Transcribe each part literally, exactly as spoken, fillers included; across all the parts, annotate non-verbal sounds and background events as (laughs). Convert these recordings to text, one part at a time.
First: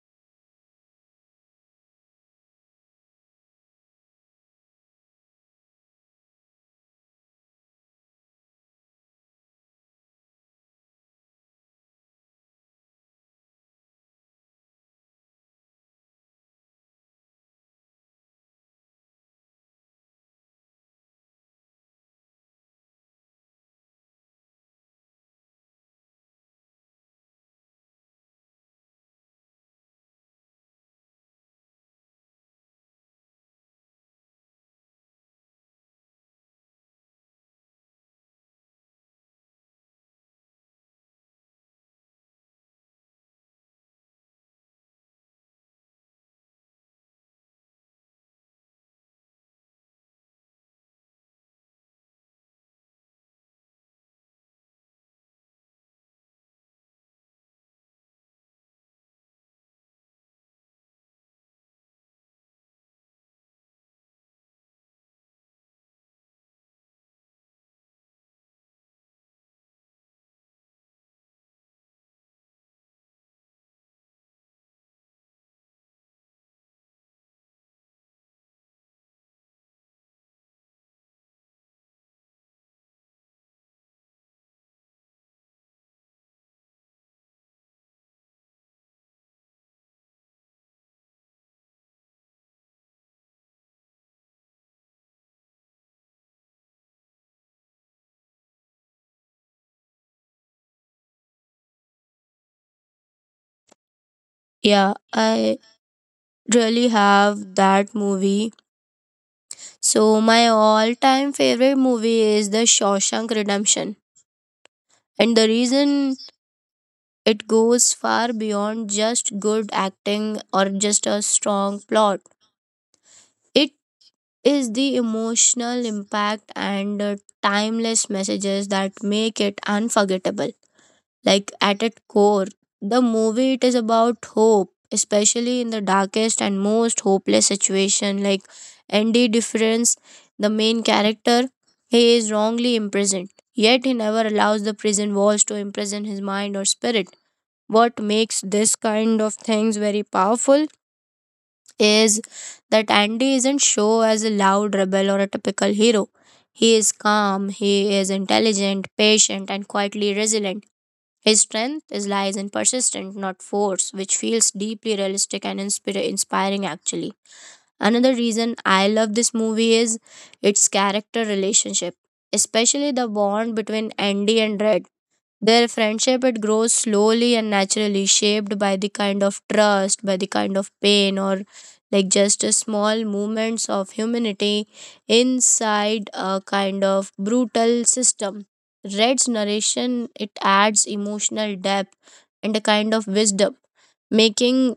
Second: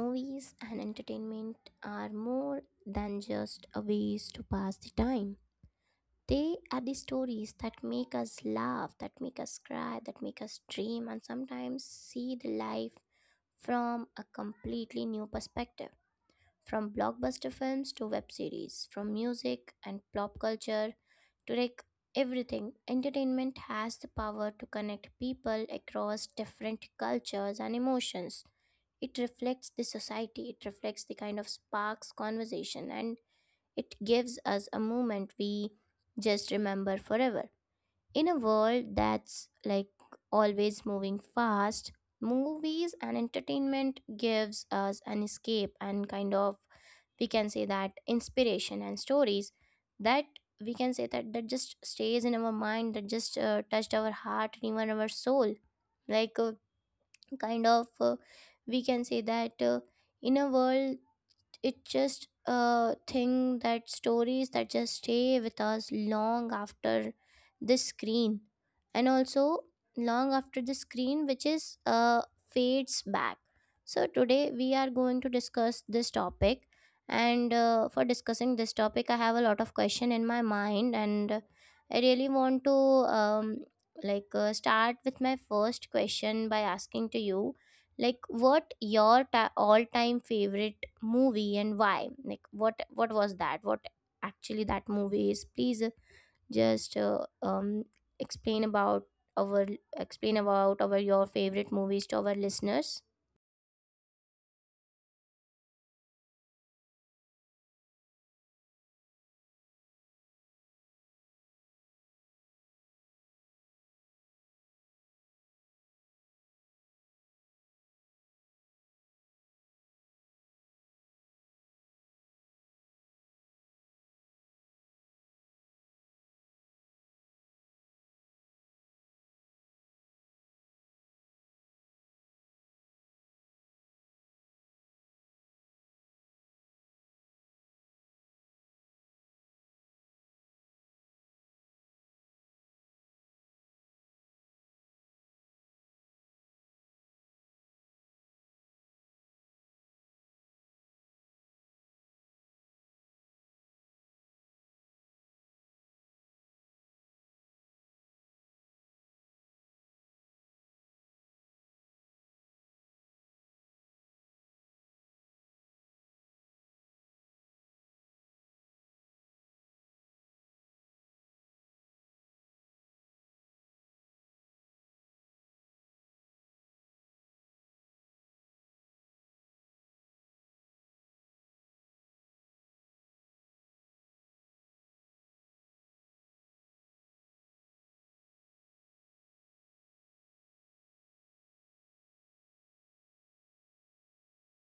movies and entertainment are more than just a ways to pass the time. They are the stories that make us laugh, that make us cry, that make us dream, and sometimes see the life from a completely new perspective. From blockbuster films to web series, from music and pop culture to like everything, entertainment has the power to connect people across different cultures and emotions. It reflects the society, it reflects the kind of sparks conversation, and it gives us a moment we just remember forever. In a world that's like always moving fast, movies and entertainment gives us an escape and kind of we can say that inspiration and stories that we can say that that just stays in our mind, that just uh, touched our heart and even our soul, like uh, kind of uh, we can say that uh, in a world, it's just a thing that stories that just stay with us long after the screen, and also long after the screen, which is uh, fades back. So today we are going to discuss this topic, and uh, for discussing this topic I have a lot of question in my mind, and I really want to um, like uh, start with my first question by asking to you, like what your ta- all-time favorite movie and why, like what what was that, what actually that movie is. Please uh, just uh, um explain about our explain about our your favorite movies to our listeners. Yeah, I really have that movie. So my all-time favorite movie is The Shawshank Redemption. And the reason it goes far beyond just good acting or just a strong plot. It is the emotional impact and the timeless messages that make it unforgettable. Like at its core, the movie it is about hope, especially in the darkest and most hopeless situation. Like Andy Difference, the main character, he is wrongly imprisoned, yet he never allows the prison walls to imprison his mind or spirit. What makes this kind of things very powerful is that Andy isn't shown as a loud rebel or a typical hero. He is calm, he is intelligent, patient, and quietly resilient. His strength is lies in persistence, not force, which feels deeply realistic and inspira- inspiring actually. Another reason I love this movie is its character relationship, especially the bond between Andy and Red. Their friendship it grows slowly and naturally, shaped by the kind of trust, by the kind of pain, or like just a small movements of humanity inside a kind of brutal system. Red's narration it adds emotional depth and a kind of wisdom, making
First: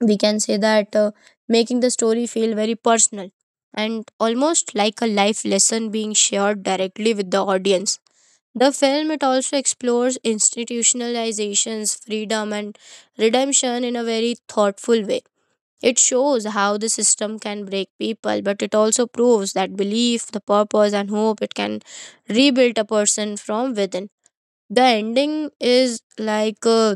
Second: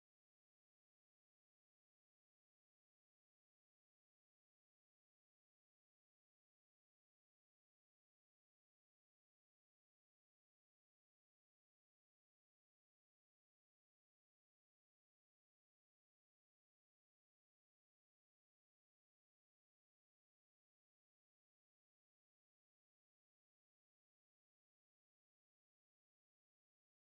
we can say that uh, making the story feel very personal and almost like a life lesson being shared directly with the audience. The film it also explores institutionalizations, freedom and redemption in a very thoughtful way. It shows how the system can break people, but it also proves that belief, the purpose and hope it can rebuild a person from within. The ending is like uh,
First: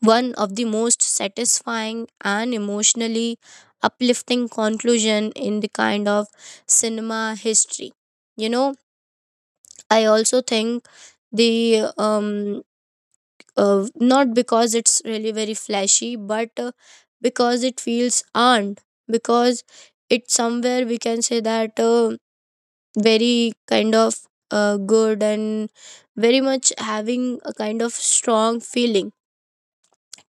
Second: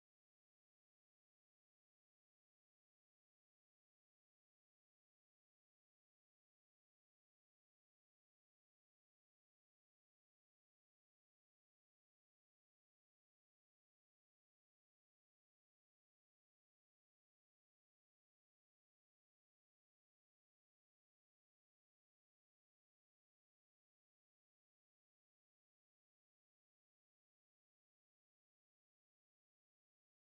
one of the most satisfying and emotionally uplifting conclusion in the kind of cinema history. You know, I also think the um uh, not because it's really very flashy, but uh, because it feels earned. Because it's somewhere we can say that uh, very kind of uh, good and very much having a kind of strong feeling.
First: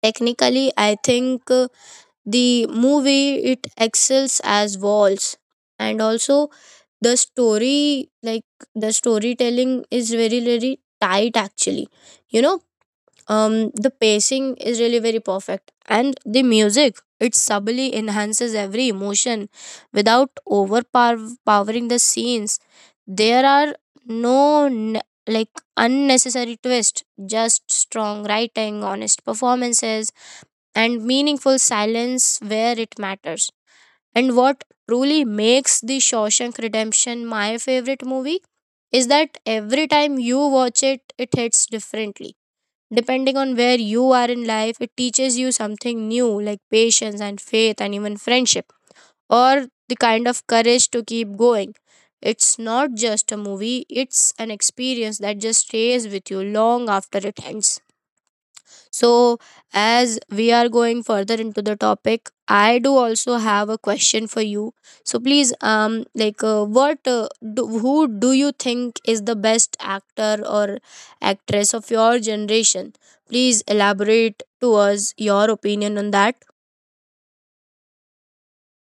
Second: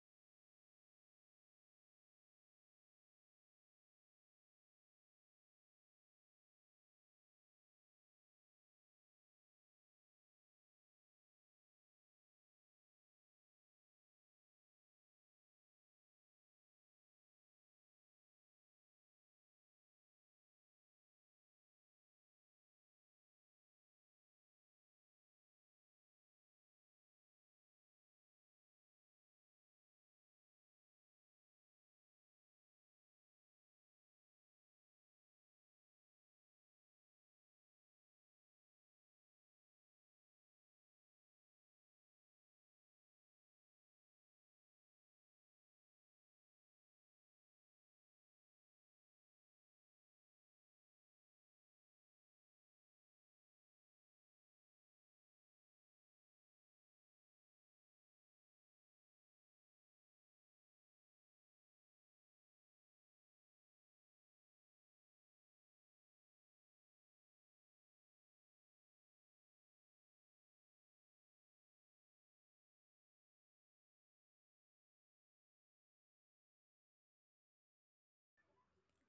Technically, I think uh, the movie it excels as walls, and also the story like the storytelling is very very tight actually. You know, um the pacing is really very perfect and the music it subtly enhances every emotion without overpowering the scenes. There are no n- like unnecessary twist, just strong writing, honest performances, and meaningful silence where it matters. And what truly makes The Shawshank Redemption my favorite movie is that every time you watch it, it hits differently. Depending on where you are in life, it teaches you something new like patience and faith and even friendship or the kind of courage to keep going. It's not just a movie, it's an experience that just stays with you long after it ends. So, as we are going further into the topic, I do also have a question for you. So, please, um, like, uh, what, uh, do, who do you think is the best actor or actress of your generation? Please elaborate to us your opinion on that.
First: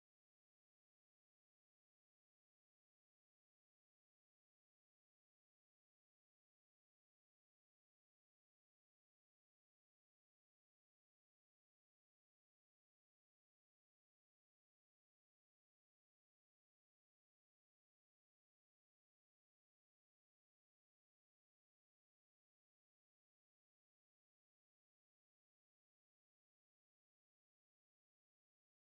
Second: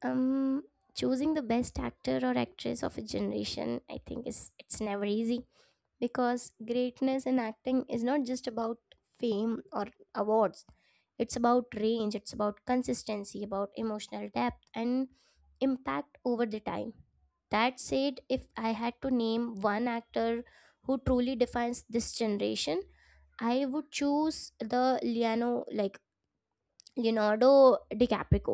Um choosing the best actor or actress of a generation, I think is it's never easy because greatness in acting is not just about fame or awards. It's about range, it's about consistency, about emotional depth and impact over the time. That said, if I had to name one actor who truly defines this generation, I would choose the Liano like Leonardo DiCaprio.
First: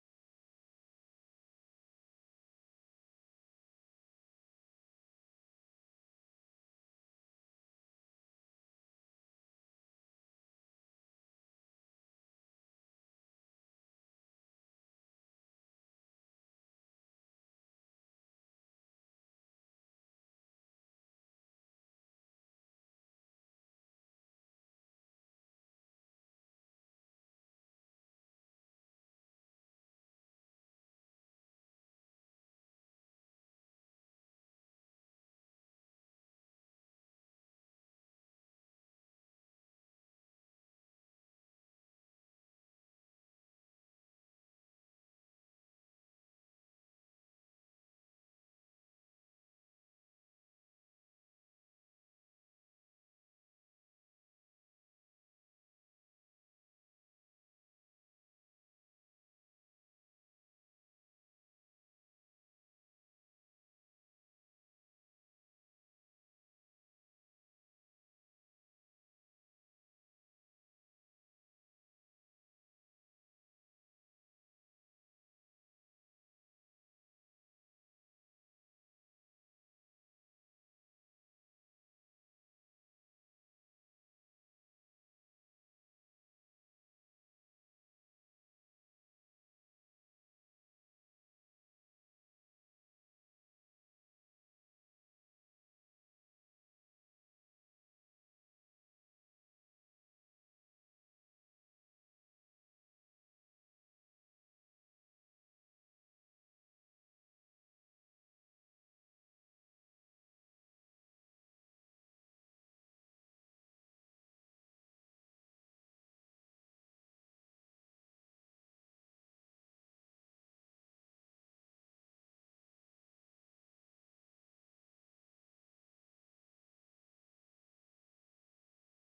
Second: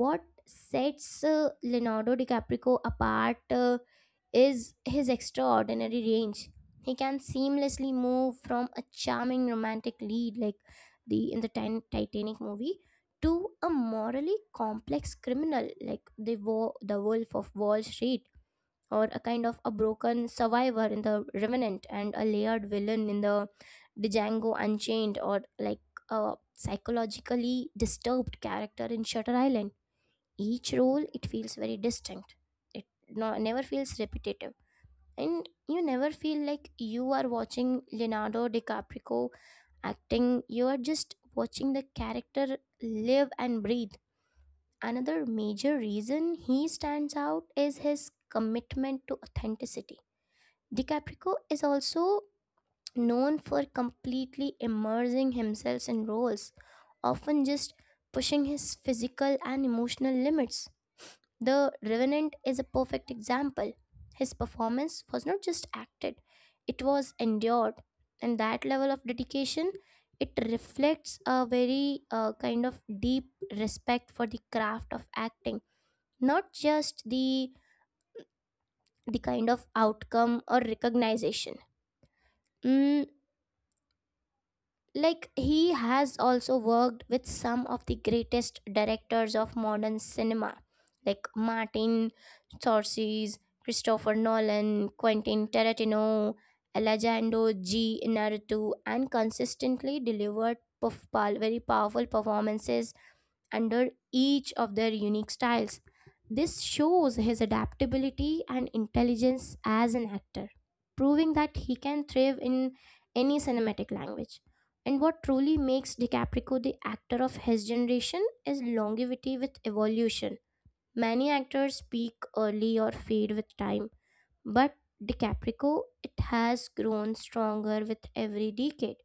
What sets uh, Leonardo DiCaprio apart uh, is his extraordinary range. He can seamlessly move from a charming romantic lead like the in the Tin- Titanic movie, to a morally complex criminal like the wo- the Wolf of Wall Street, or a kind of a broken survivor in the Revenant, and a layered villain in the Django Unchained, or like a psychologically disturbed character in Shutter Island. Each role, it feels very distinct, it, no, never feels repetitive, and you never feel like you are watching Leonardo DiCaprio acting. You are just watching the character live and breathe. Another major reason he stands out is his commitment to authenticity. DiCaprio is also known for completely immersing himself in roles, often just pushing his physical and emotional limits. The Revenant is a perfect example. His performance was not just acted, it was endured. And that level of dedication, it reflects a very uh, kind of deep respect for the craft of acting, not just the the kind of outcome or recognition. Mm, Like, he has also worked with some of the greatest directors of modern cinema, like Martin Scorsese, Christopher Nolan, Quentin Tarantino, Alejandro G. Inarritu, and consistently delivered perf- pal- very powerful performances under each of their unique styles. This shows his adaptability and intelligence as an actor, proving that he can thrive in any cinematic language. And what truly makes DiCaprio the actor of his generation is longevity with evolution. Many actors peak early or fade with time, but DiCaprio, it has grown stronger with every decade.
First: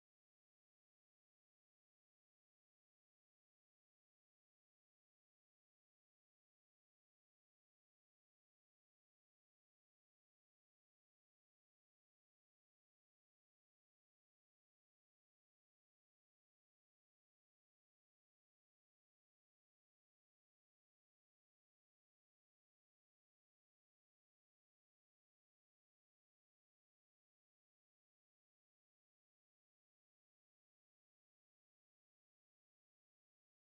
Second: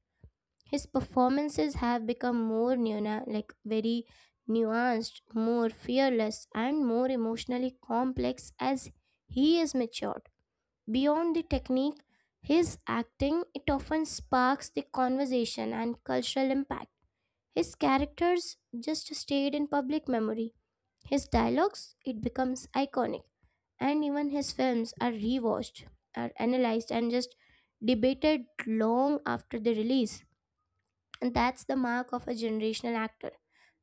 His performances have become more nuna- like very nuanced, more fearless, and more emotionally complex as he is matured. Beyond the technique, his acting it often sparks the conversation and cultural impact. His characters just stayed in public memory. His dialogues, it becomes iconic, and even his films are rewatched, are analyzed, and just debated long after the release. And that's the mark of a generational actor,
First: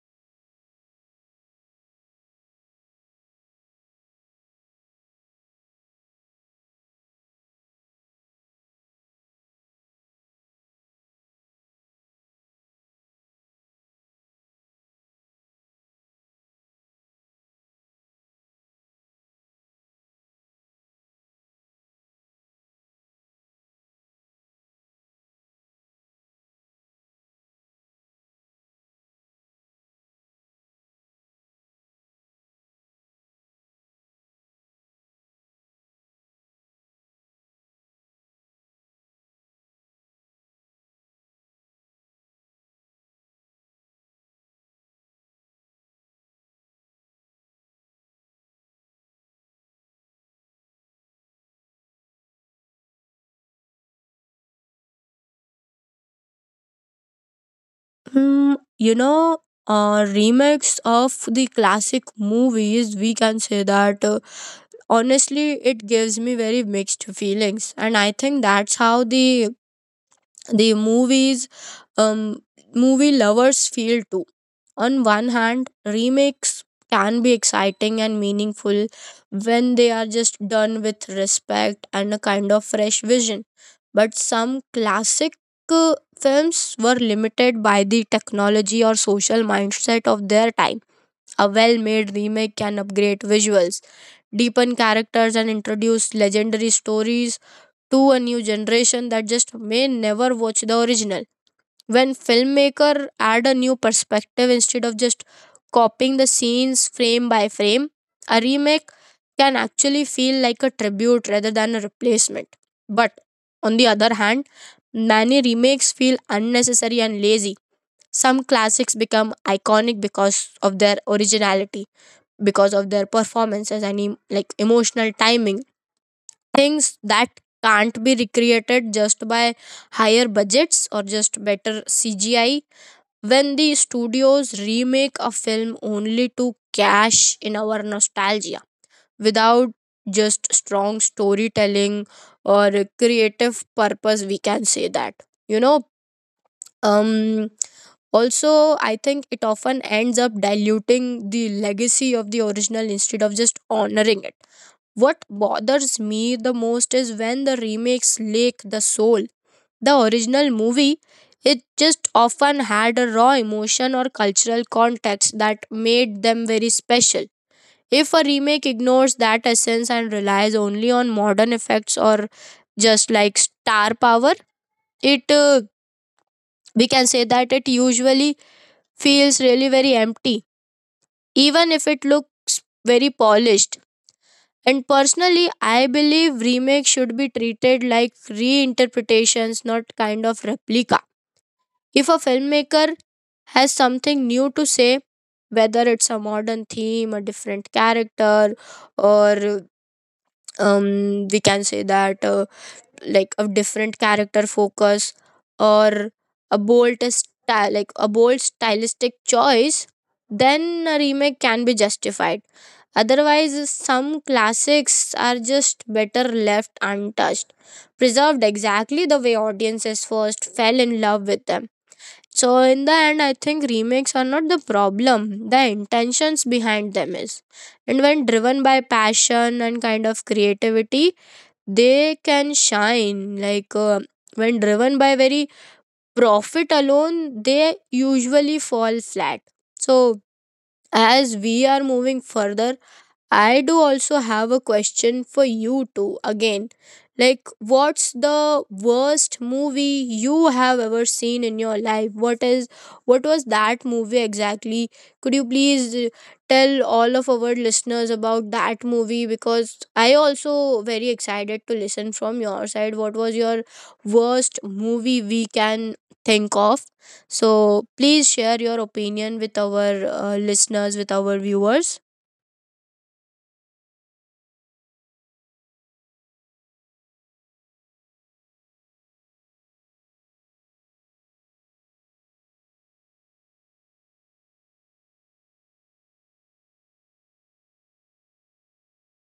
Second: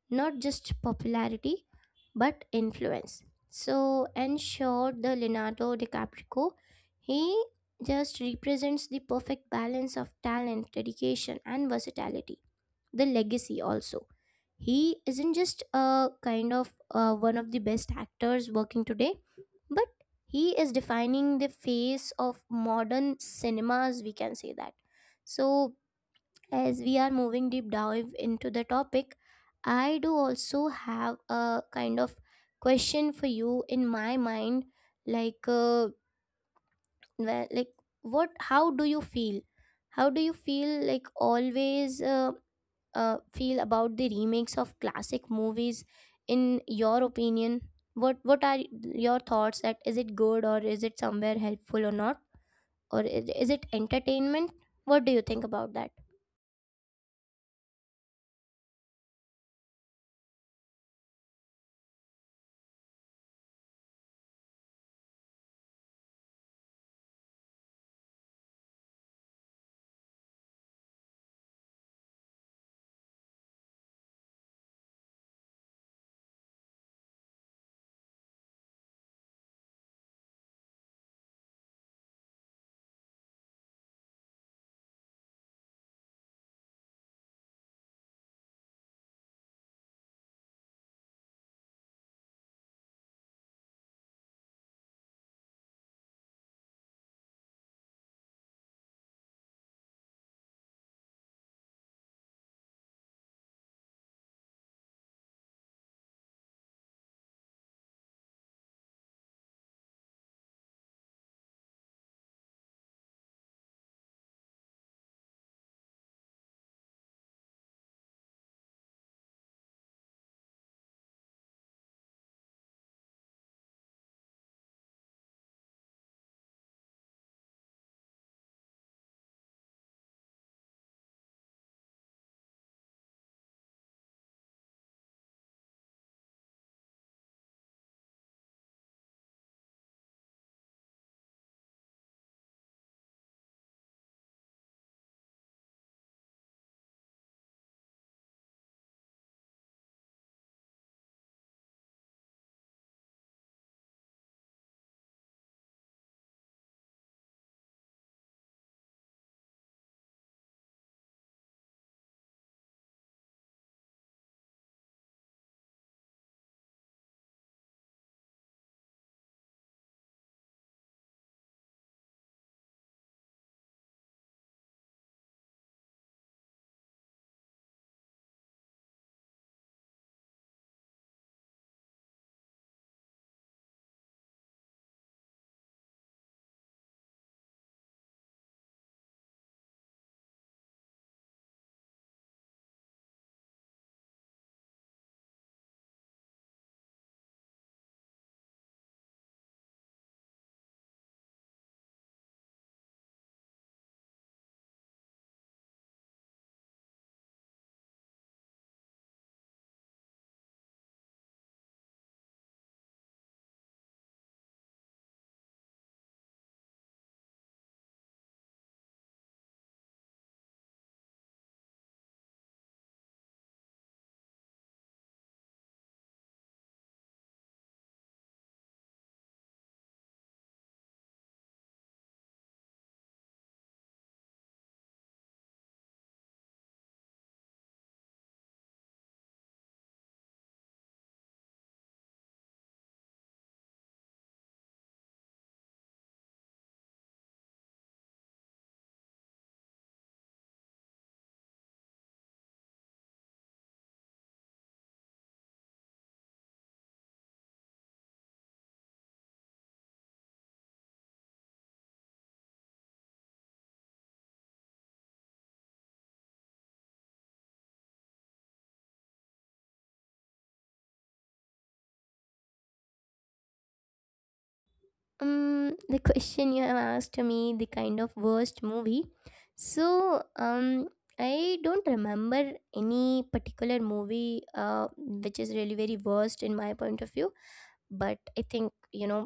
not just popularity, but influence. So, ensure the Leonardo DiCaprio, he just represents the perfect balance of talent, dedication, and versatility. The legacy also. He isn't just a kind of uh, one of the best actors working today, but he is defining the face of modern cinemas, we can say that. So, as we are moving deep dive into the topic, I do also have a kind of question for you in my mind, like, uh, wh- like what? How do you feel? How do you feel? Like always, uh, uh, feel about the remakes of classic movies? In your opinion, what what are your thoughts? That is it good, or is it somewhere helpful or not, or is is it entertainment? What do you think about that? Hmm, you know, uh, remakes of the classic movies, we can say that uh, honestly, it gives me very mixed feelings, and I think that's how the the movies, um, movie lovers feel too. On one hand, remakes can be exciting and meaningful when they are just done with respect and a kind of fresh vision. But some classic uh, films were limited by the technology or social mindset of their time. A well made remake can upgrade visuals, deepen characters, and introduce legendary stories to a new generation that just may never watch the original. When filmmaker add a new perspective instead of just copying the scenes frame by frame, a remake can actually feel like a tribute rather than a replacement. But on the other hand, many remakes feel unnecessary and lazy. Some classics become iconic because of their originality, because of their performances and em- like emotional timing, things that can't be recreated just by higher budgets or just better CGI. When the studios remake a film only to cash in our nostalgia, without just strong storytelling or a creative purpose, we can say that you know um also I think it often ends up diluting the legacy of the original instead of just honoring it. What bothers me the most is when the remakes lack the soul. The original movie, it just often had a raw emotion or cultural context that made them very special. If a remake ignores that essence and relies only on modern effects or just like star power, it uh, we can say that it usually feels really very empty, even if it looks very polished. And personally, I believe remakes should be treated like reinterpretations, not kind of replica. If a filmmaker has something new to say, whether it's a modern theme, a different character, or um, we can say that uh, like a different character focus, or a bold style, like a bold stylistic choice, then a remake can be justified. Otherwise, some classics are just better left untouched, preserved exactly the way audiences first fell in love with them. So in the end, I think remakes are not the problem. The intentions behind them is, and when driven by passion and kind of creativity, they can shine. Like uh, when driven by very profit alone, they usually fall flat. So as we are moving further, I do also have a question for you too. Again, like, what's the worst movie you have ever seen in your life? What is, what was that movie exactly? Could you please uh, tell all of our listeners about that movie? Because I also very excited to listen from your side. What was your worst movie we can think of? So please share your opinion with our uh, listeners, with our viewers. um the question you have asked me, the kind of worst movie. So um I don't remember any particular movie uh, which is really very worst in my point of view. But I think, you know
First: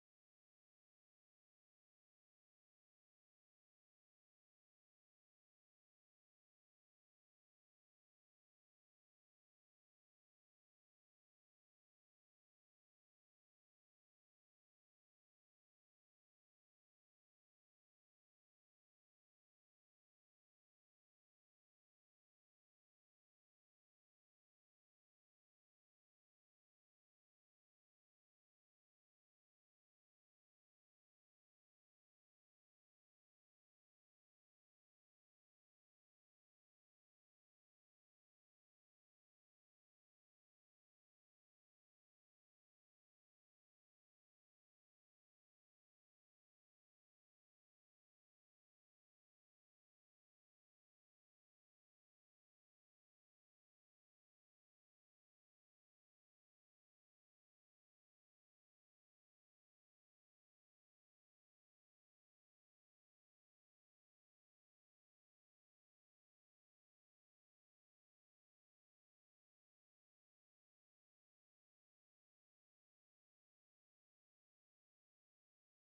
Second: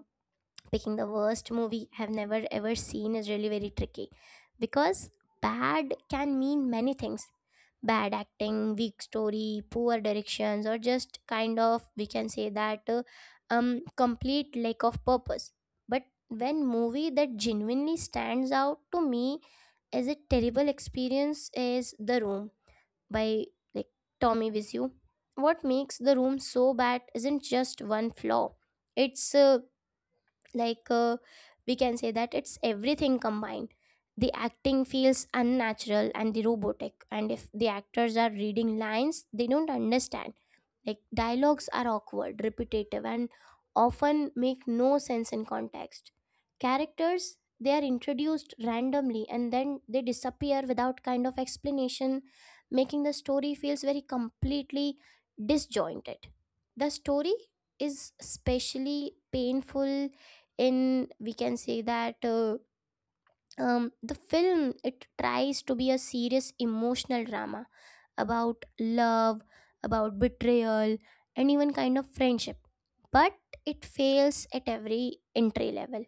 picking the worst movie I have never ever seen is really very tricky because bad can mean many things. Bad acting, weak story, poor directions, or just kind of we can say that uh, um complete lack of purpose. But when movie that genuinely stands out to me as a terrible experience is The Room by like Tommy Wiseau. What makes The Room so bad isn't just one flaw; it's uh, like uh, we can say that it's everything combined. The acting feels unnatural and the robotic, and if the actors are reading lines they don't understand, like dialogues are awkward, repetitive, and often make no sense in context. Characters, they are introduced randomly and then they disappear without kind of explanation, making the story feels very completely disjointed. The story is especially painful in, we can say that, uh, um, the film it tries to be a serious emotional drama about love, about betrayal, and even kind of friendship. But it fails at every entry level.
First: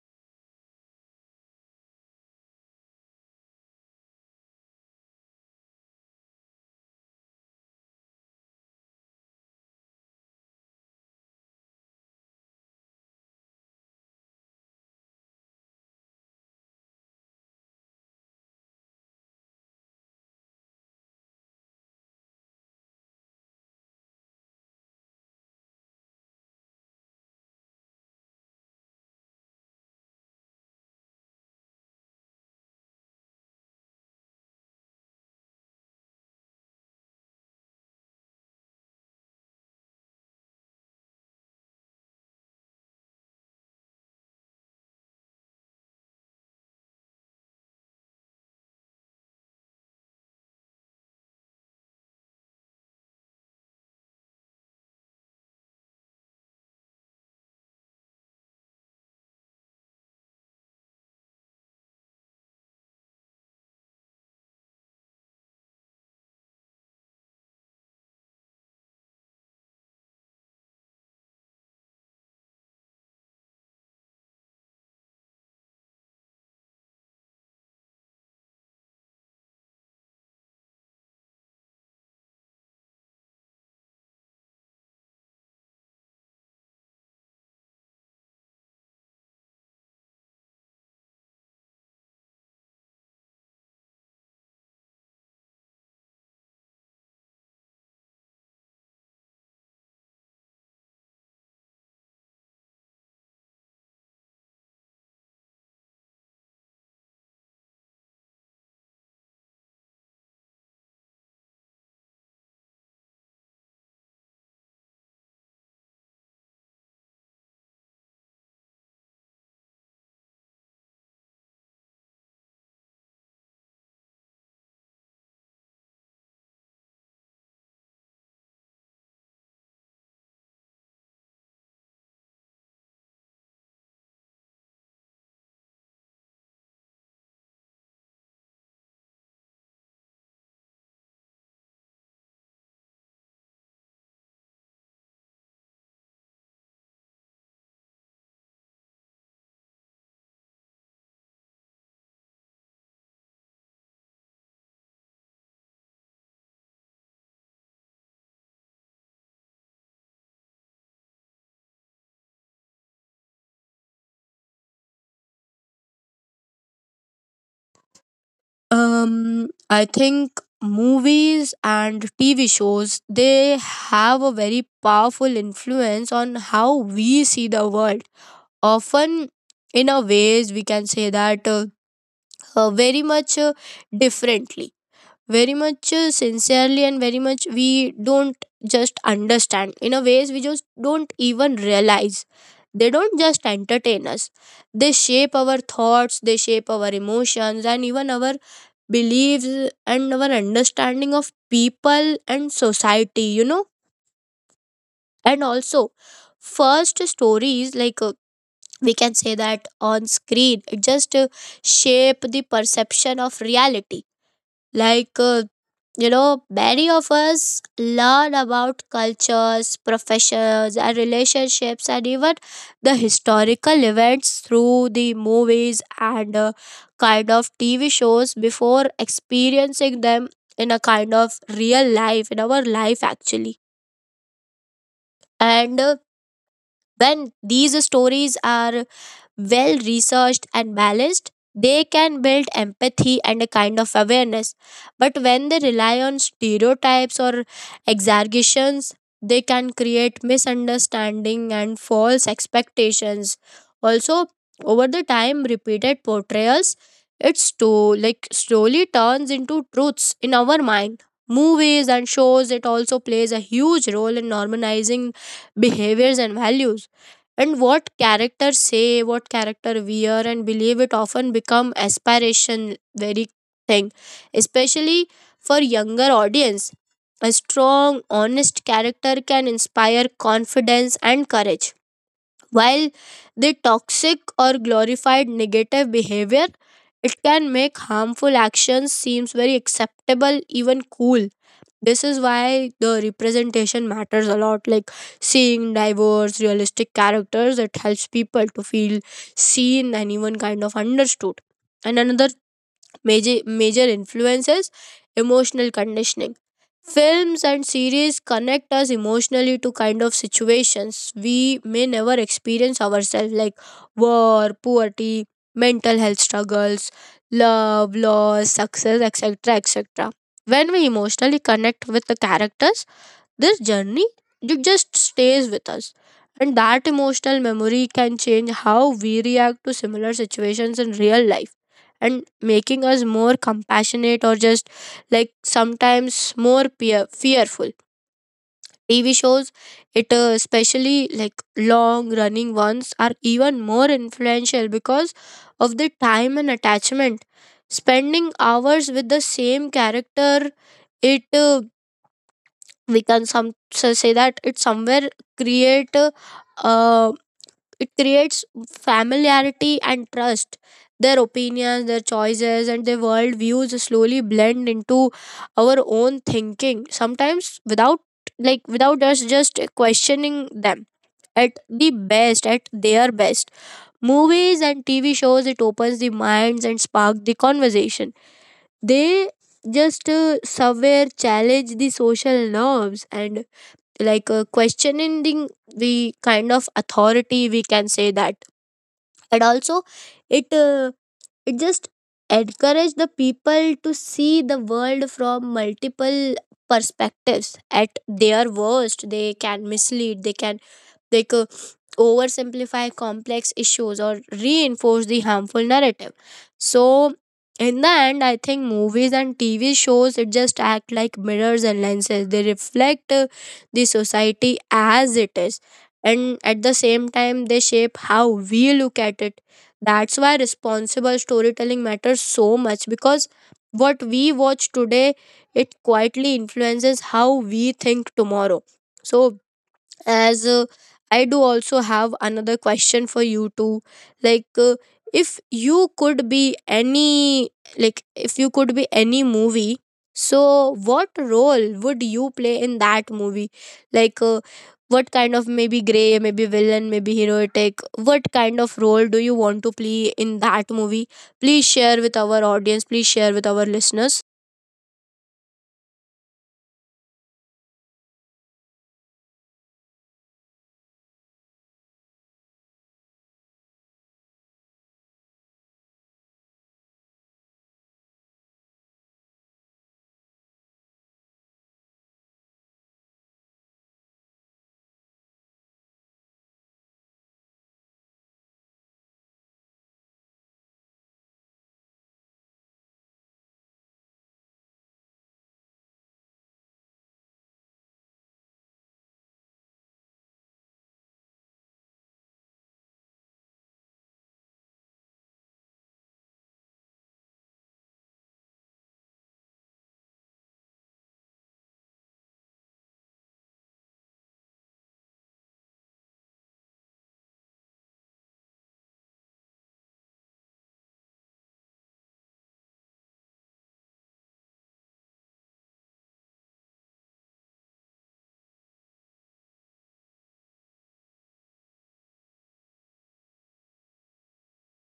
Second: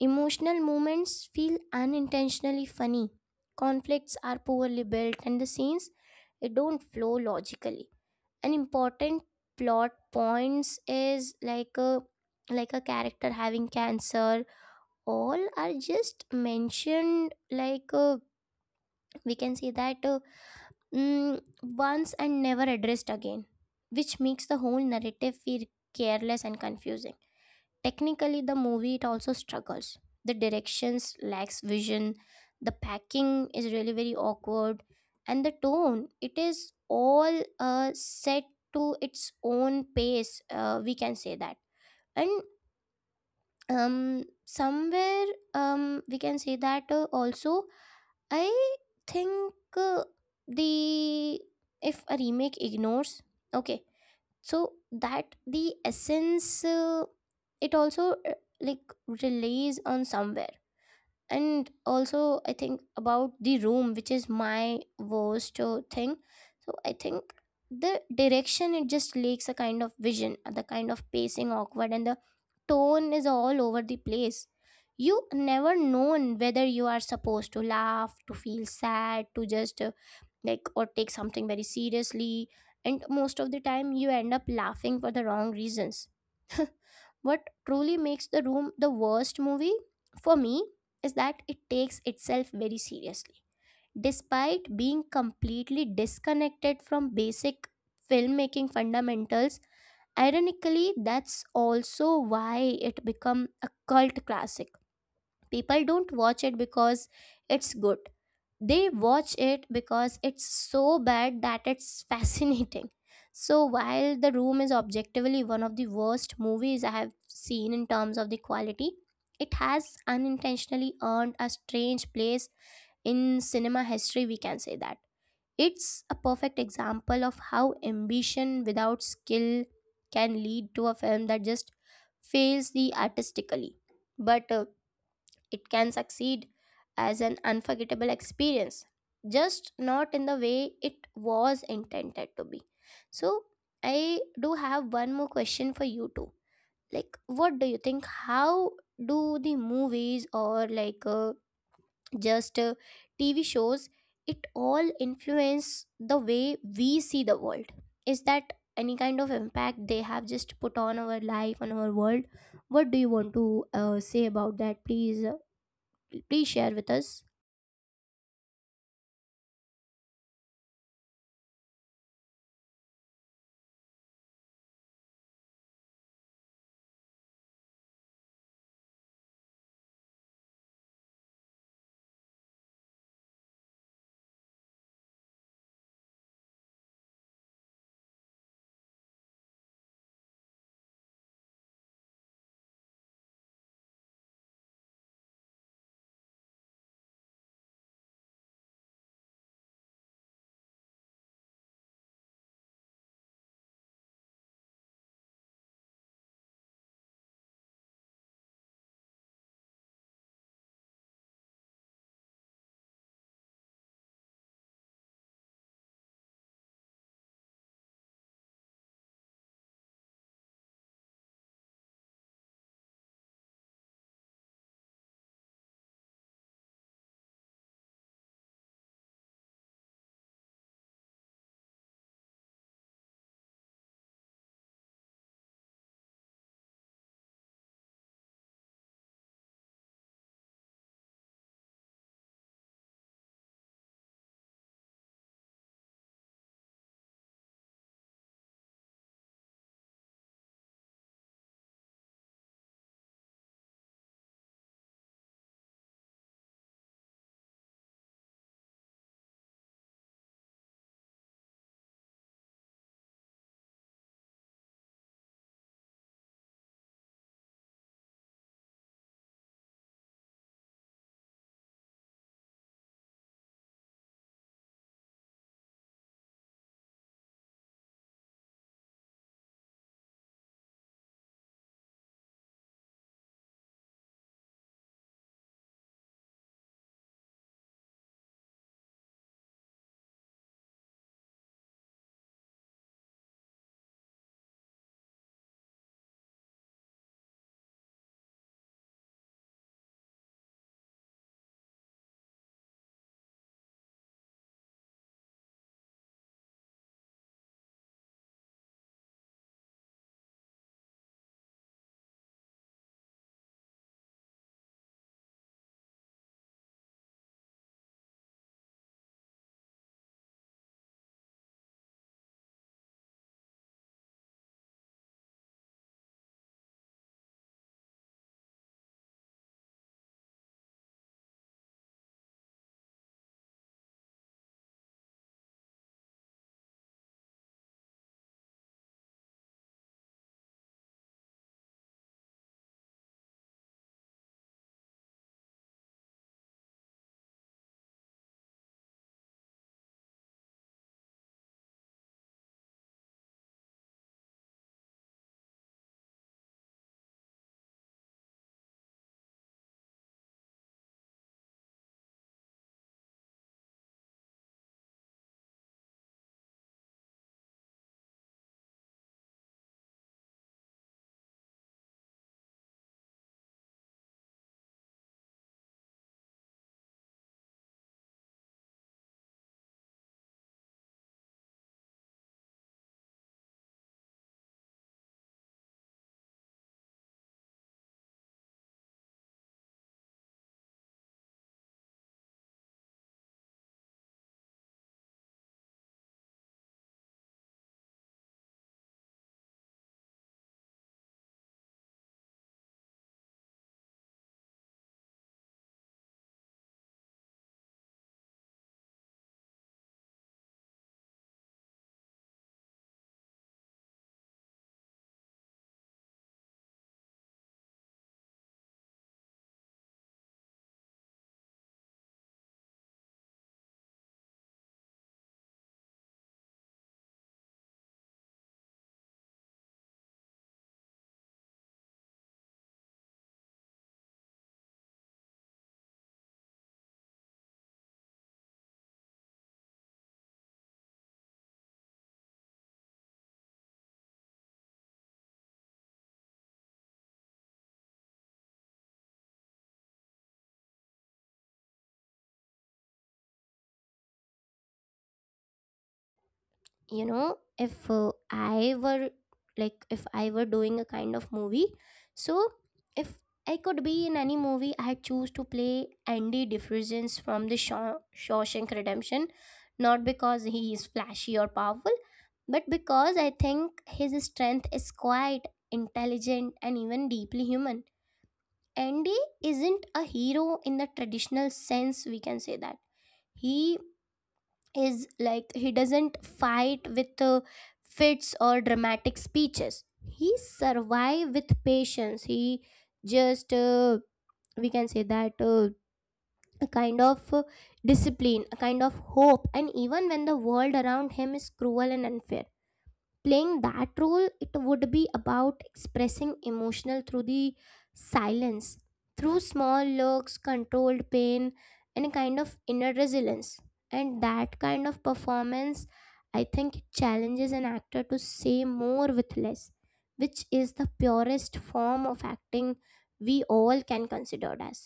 Emotional moments feel unintentionally funny, conflicts are poorly built, and the scenes, it don't flow logically. An important plot points is like a like a character having cancer, all are just mentioned, like uh, we can say that, uh, mm, once and never addressed again, which makes the whole narrative feel careless and confusing. Technically, the movie it also struggles. The directions lacks vision, the packing is really very awkward, and the tone it is all uh, set to its own pace, uh, we can say that. And um somewhere, um we can say that, uh, also I think, uh, the, if a remake ignores, okay, so that the essence, uh, it also uh, like relies on somewhere. And also I think about The Room, which is my worst uh, thing. So I think the direction, it just lacks a kind of vision, uh, the kind of pacing awkward, and the tone is all over the place. You never known whether you are supposed to laugh, to feel sad, to just uh, like, or take something very seriously, and most of the time you end up laughing for the wrong reasons. What truly makes The Room the worst movie for me is that it takes itself very seriously. Despite being completely disconnected from basic filmmaking fundamentals, ironically that's also why it became a cult classic. People don't watch it because it's good. They watch it because it's so bad that it's (laughs) fascinating. So while The Room is objectively one of the worst movies I have seen in terms of the quality, it has unintentionally earned a strange place in cinema history, we can say that. It's a perfect example of how ambition without skill can lead to a film that just fails the artistically. But uh, it can succeed as an unforgettable experience, just not in the way it was intended to be. So, I do have one more question for you too. Like, what do you think? How do the movies, or like uh, just uh, T V shows, it all influence the way we see the world? Is that any kind of impact they have just put on our life on our world? What do you want to uh, say about that, please? Uh, please share with us. Um, I think movies and T V shows they have a very powerful influence on how we see the world. Often, in a ways, we can say that uh, uh, very much uh, differently, very much uh, sincerely, and very much we don't just understand. In a ways, we just don't even realize. They don't just entertain us; they shape our thoughts, they shape our emotions, and even our beliefs and our understanding of people and society. You know, and also, first stories like uh, we can say that on screen, it just uh, shape the perception of reality. like uh, you know, many of us learn about cultures, professions, and relationships, and even the historical events through the movies and uh, kind of T V shows before experiencing them in a kind of real life, in our life actually. And uh, when these stories are well researched and balanced, they can build empathy and a kind of awareness. But when they rely on stereotypes or exaggerations, they can create misunderstanding and false expectations. Also, over the time, repeated portrayals, it slow, like slowly turns into truths in our mind. Movies and shows, it also plays a huge role in normalizing behaviors and values, and what characters say, what character wear and believe, it often become aspiration very thing, especially for younger audience. A strong honest character can inspire confidence and courage, while the toxic or glorified negative behavior, it can make harmful actions seems very acceptable, even cool. This is why the representation matters a lot. Like seeing diverse, realistic characters, it helps people to feel seen and even kind of understood. And another major, major influences, emotional conditioning. Films and series connect us emotionally to kind of situations we may never experience ourselves, like war, poverty, mental health struggles, love, loss, success, et cetera et cetera. When we emotionally connect with the characters, this journey it just stays with us, and that emotional memory can change how we react to similar situations in real life, and making us more compassionate or just like sometimes more peer- fearful. T V shows, it uh, especially like long running ones, are even more influential because of the time and attachment. Spending hours with the same character, it uh, we can some so say that it somewhere create uh, it creates familiarity and trust. Their opinions, their choices and their world views slowly blend into our own thinking sometimes without like without us just questioning them. At the best at their best, movies and TV shows, it opens the minds and spark the conversation. They just uh, somewhere challenge the social norms and like uh, questioning the the kind of authority, we can say that. And also, it uh, it just encourage the people to see the world from multiple perspectives. At their worst, they can mislead, they can they could oversimplify complex issues or reinforce the harmful narrative. So in the end, I think movies and TV shows, it just act like mirrors and lenses. They reflect uh, the society as it is, and at the same time they shape how we look at it. That's why responsible storytelling matters so much, because what we watch today, it quietly influences how we think tomorrow. So, as uh, I do also have another question for you too. like uh, if you could be any like if you could be any movie, so what role would you play in that movie? like uh, what kind of, maybe gray, maybe villain, maybe heroic, what kind of role do you want to play in that movie? Please share with our audience, please share with our listeners. You know, if uh, i were like if i were doing a kind of movie, so if I could be in any movie, I choose to play Andy Difference from the Shaw- Shawshank Redemption, not because he is flashy or powerful, but because I think his strength is quite intelligent and even deeply human. Andy isn't a hero in the traditional sense, we can say that. He is like he doesn't fight with uh, fits or dramatic speeches. He survive with patience. He just uh, we can say that, uh, a kind of uh, discipline, a kind of hope, and even when the world around him is cruel and unfair, playing that role, it would be about expressing emotional through the silence, through small looks, controlled pain, and a kind of inner resilience. And that kind of performance, I think, it challenges an actor to say more with less, which is the purest form of acting, we all can consider it as.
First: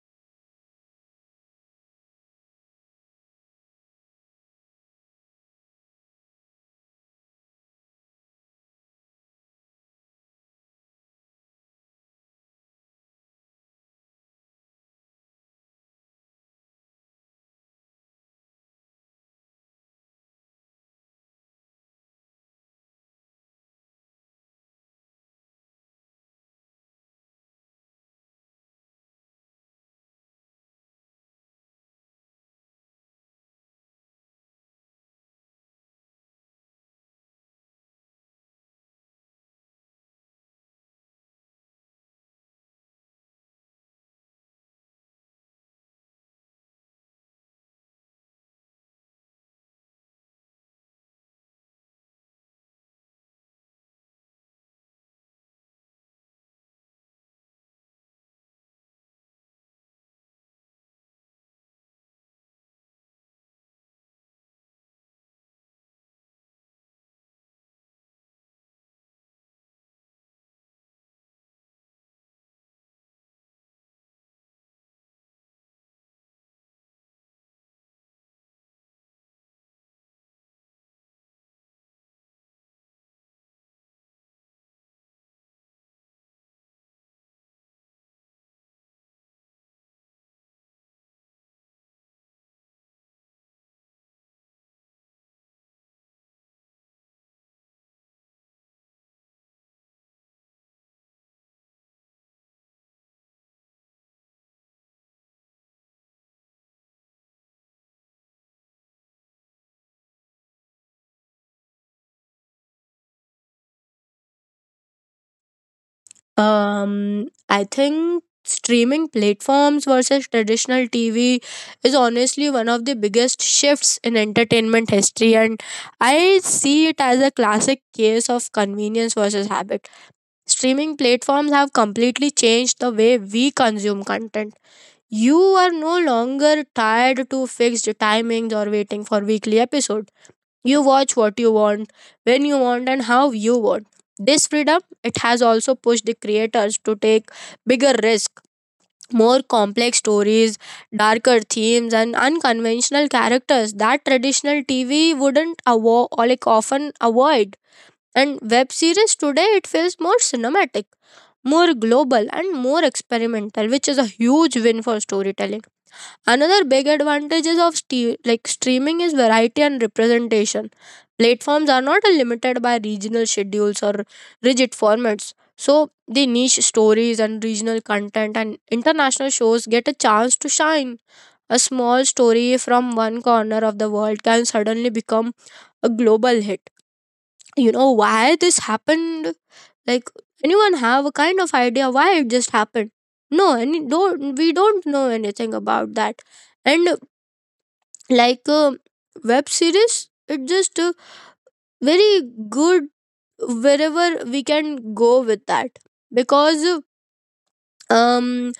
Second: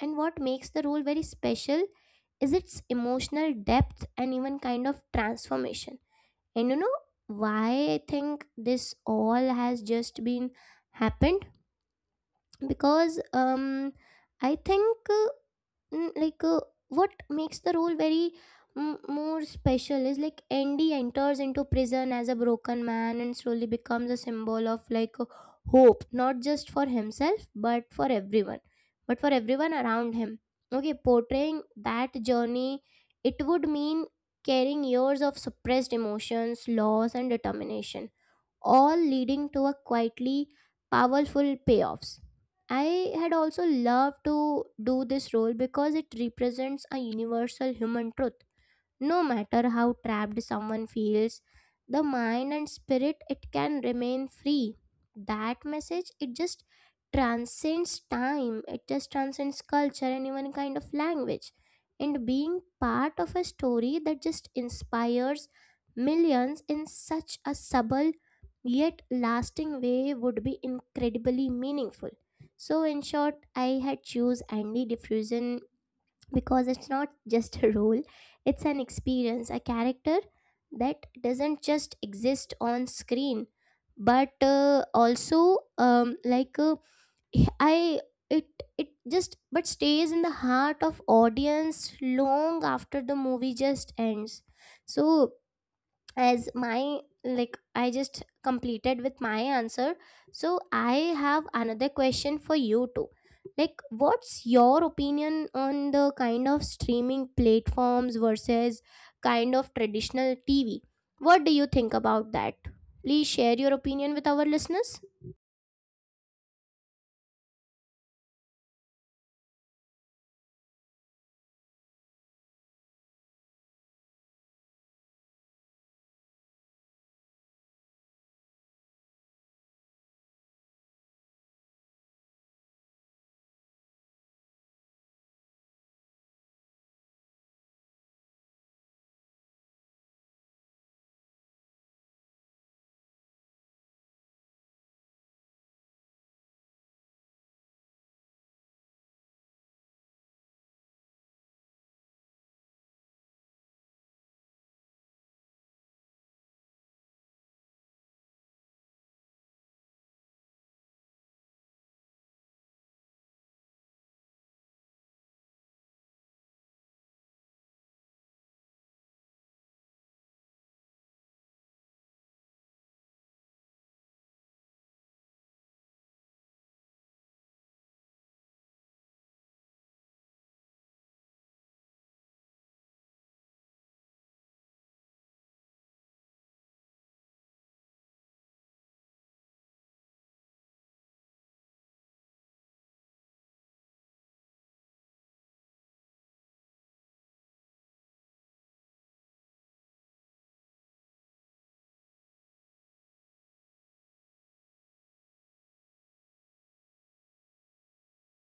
And what makes the role very special is its emotional depth and even kind of transformation. And you know why I think this all has just been happened? Because um I think uh, mm, like uh, what makes the role very m- more special is like Andy enters into prison as a broken man and slowly becomes a symbol of like uh, hope, not just for himself, but for everyone, but for everyone around him. Okay, portraying that journey, it would mean carrying years of suppressed emotions, loss, and determination, all leading to a quietly powerful payoffs. I had also loved to do this role because it represents a universal human truth: no matter how trapped someone feels, the mind and spirit, it can remain free. That message, it just transcends time, it just transcends culture and even kind of language. And being part of a story that just inspires millions in such a subtle yet lasting way would be incredibly meaningful. So in short, I had choose Andy Diffusion because it's not (laughs) just a role, it's an experience, a character that doesn't just exist on screen, but uh, also um, like uh, I it it just but stays in the heart of audience long after the movie just ends. So as my like I just completed with my answer, so I have another question for you too, like what's your opinion on the kind of streaming platforms versus kind of traditional TV? What do you think about that? Please share your opinion with our listeners. Um, I think streaming platforms versus traditional T V is honestly one of the biggest shifts in entertainment history, and I see it as a classic case of convenience versus habit. Streaming platforms have completely changed the way we consume content. You are no longer tied to fixed timings or waiting for weekly episodes. You watch what you want, when you want, and how you want. This freedom, it has also pushed the creators to take bigger risks, more complex stories, darker themes, and unconventional characters that traditional T V wouldn't avo- or like often avoid. And web series today, it feels more cinematic, more global, and more experimental, which is a huge win for storytelling. Another big advantages of ste- like streaming is variety and representation. Platforms are not limited by regional schedules or rigid formats. So the niche stories and regional content and international shows get a chance to shine. A small story from one corner of the world can suddenly become a global hit. You know why this happened? Like, anyone have a kind of idea why it just happened? No, any don't, we don't know anything about that. And like a web series, it just uh, very good wherever we can go with that, because um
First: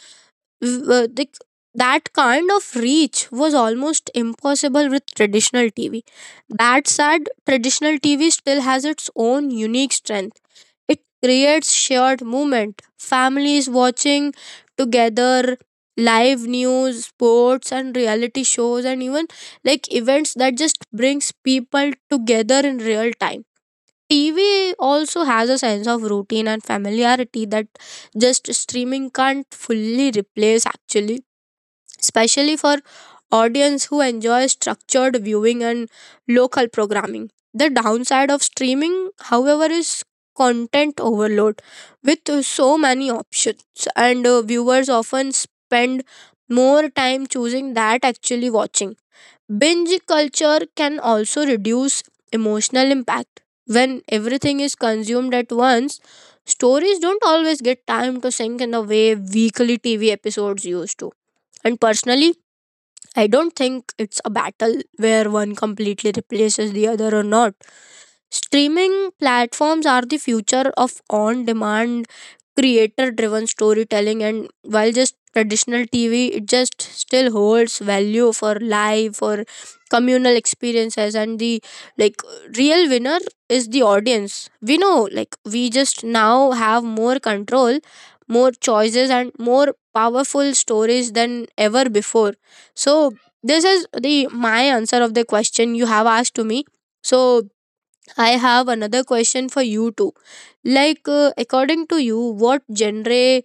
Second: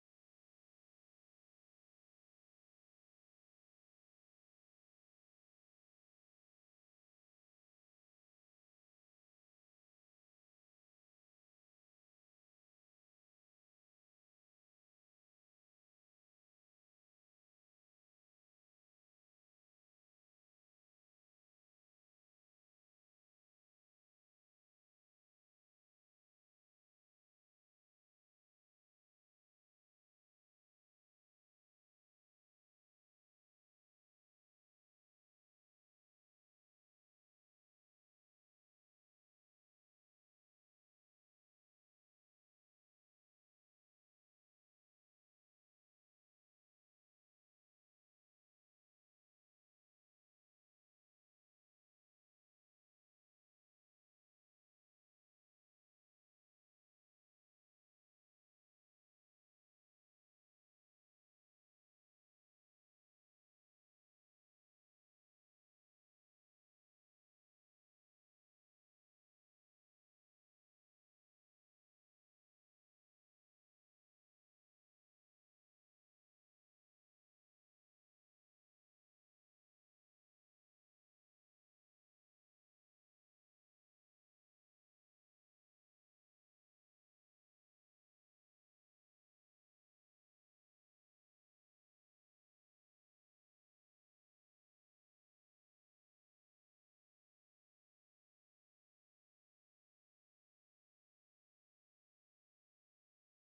w- the, like, that kind of reach was almost impossible with traditional T V. That said, traditional T V still has its own unique strength. It creates shared movement, families watching together, live news, sports, and reality shows, and even like events that just brings people together in real time. T V also has a sense of routine and familiarity that just streaming can't fully replace, actually, especially for audience who enjoy structured viewing and local programming. The downside of streaming, however, is content overload. With so many options, and uh, viewers often spend more time choosing that actually watching. Binge culture can also reduce emotional impact. When everything is consumed at once, stories don't always get time to sink in the way weekly T V episodes used to. And personally, I don't think it's a battle where one completely replaces the other or not. Streaming platforms are the future of on demand, creator driven storytelling, and while just traditional T V, it just still holds value for live, for communal experiences. And the, like, real winner is the audience. We know, like, we just now have more control, more choices and more powerful stories than ever before. So this is the my answer of the question you have asked to me. So I have another question for you too. Like, uh, according to you, what genre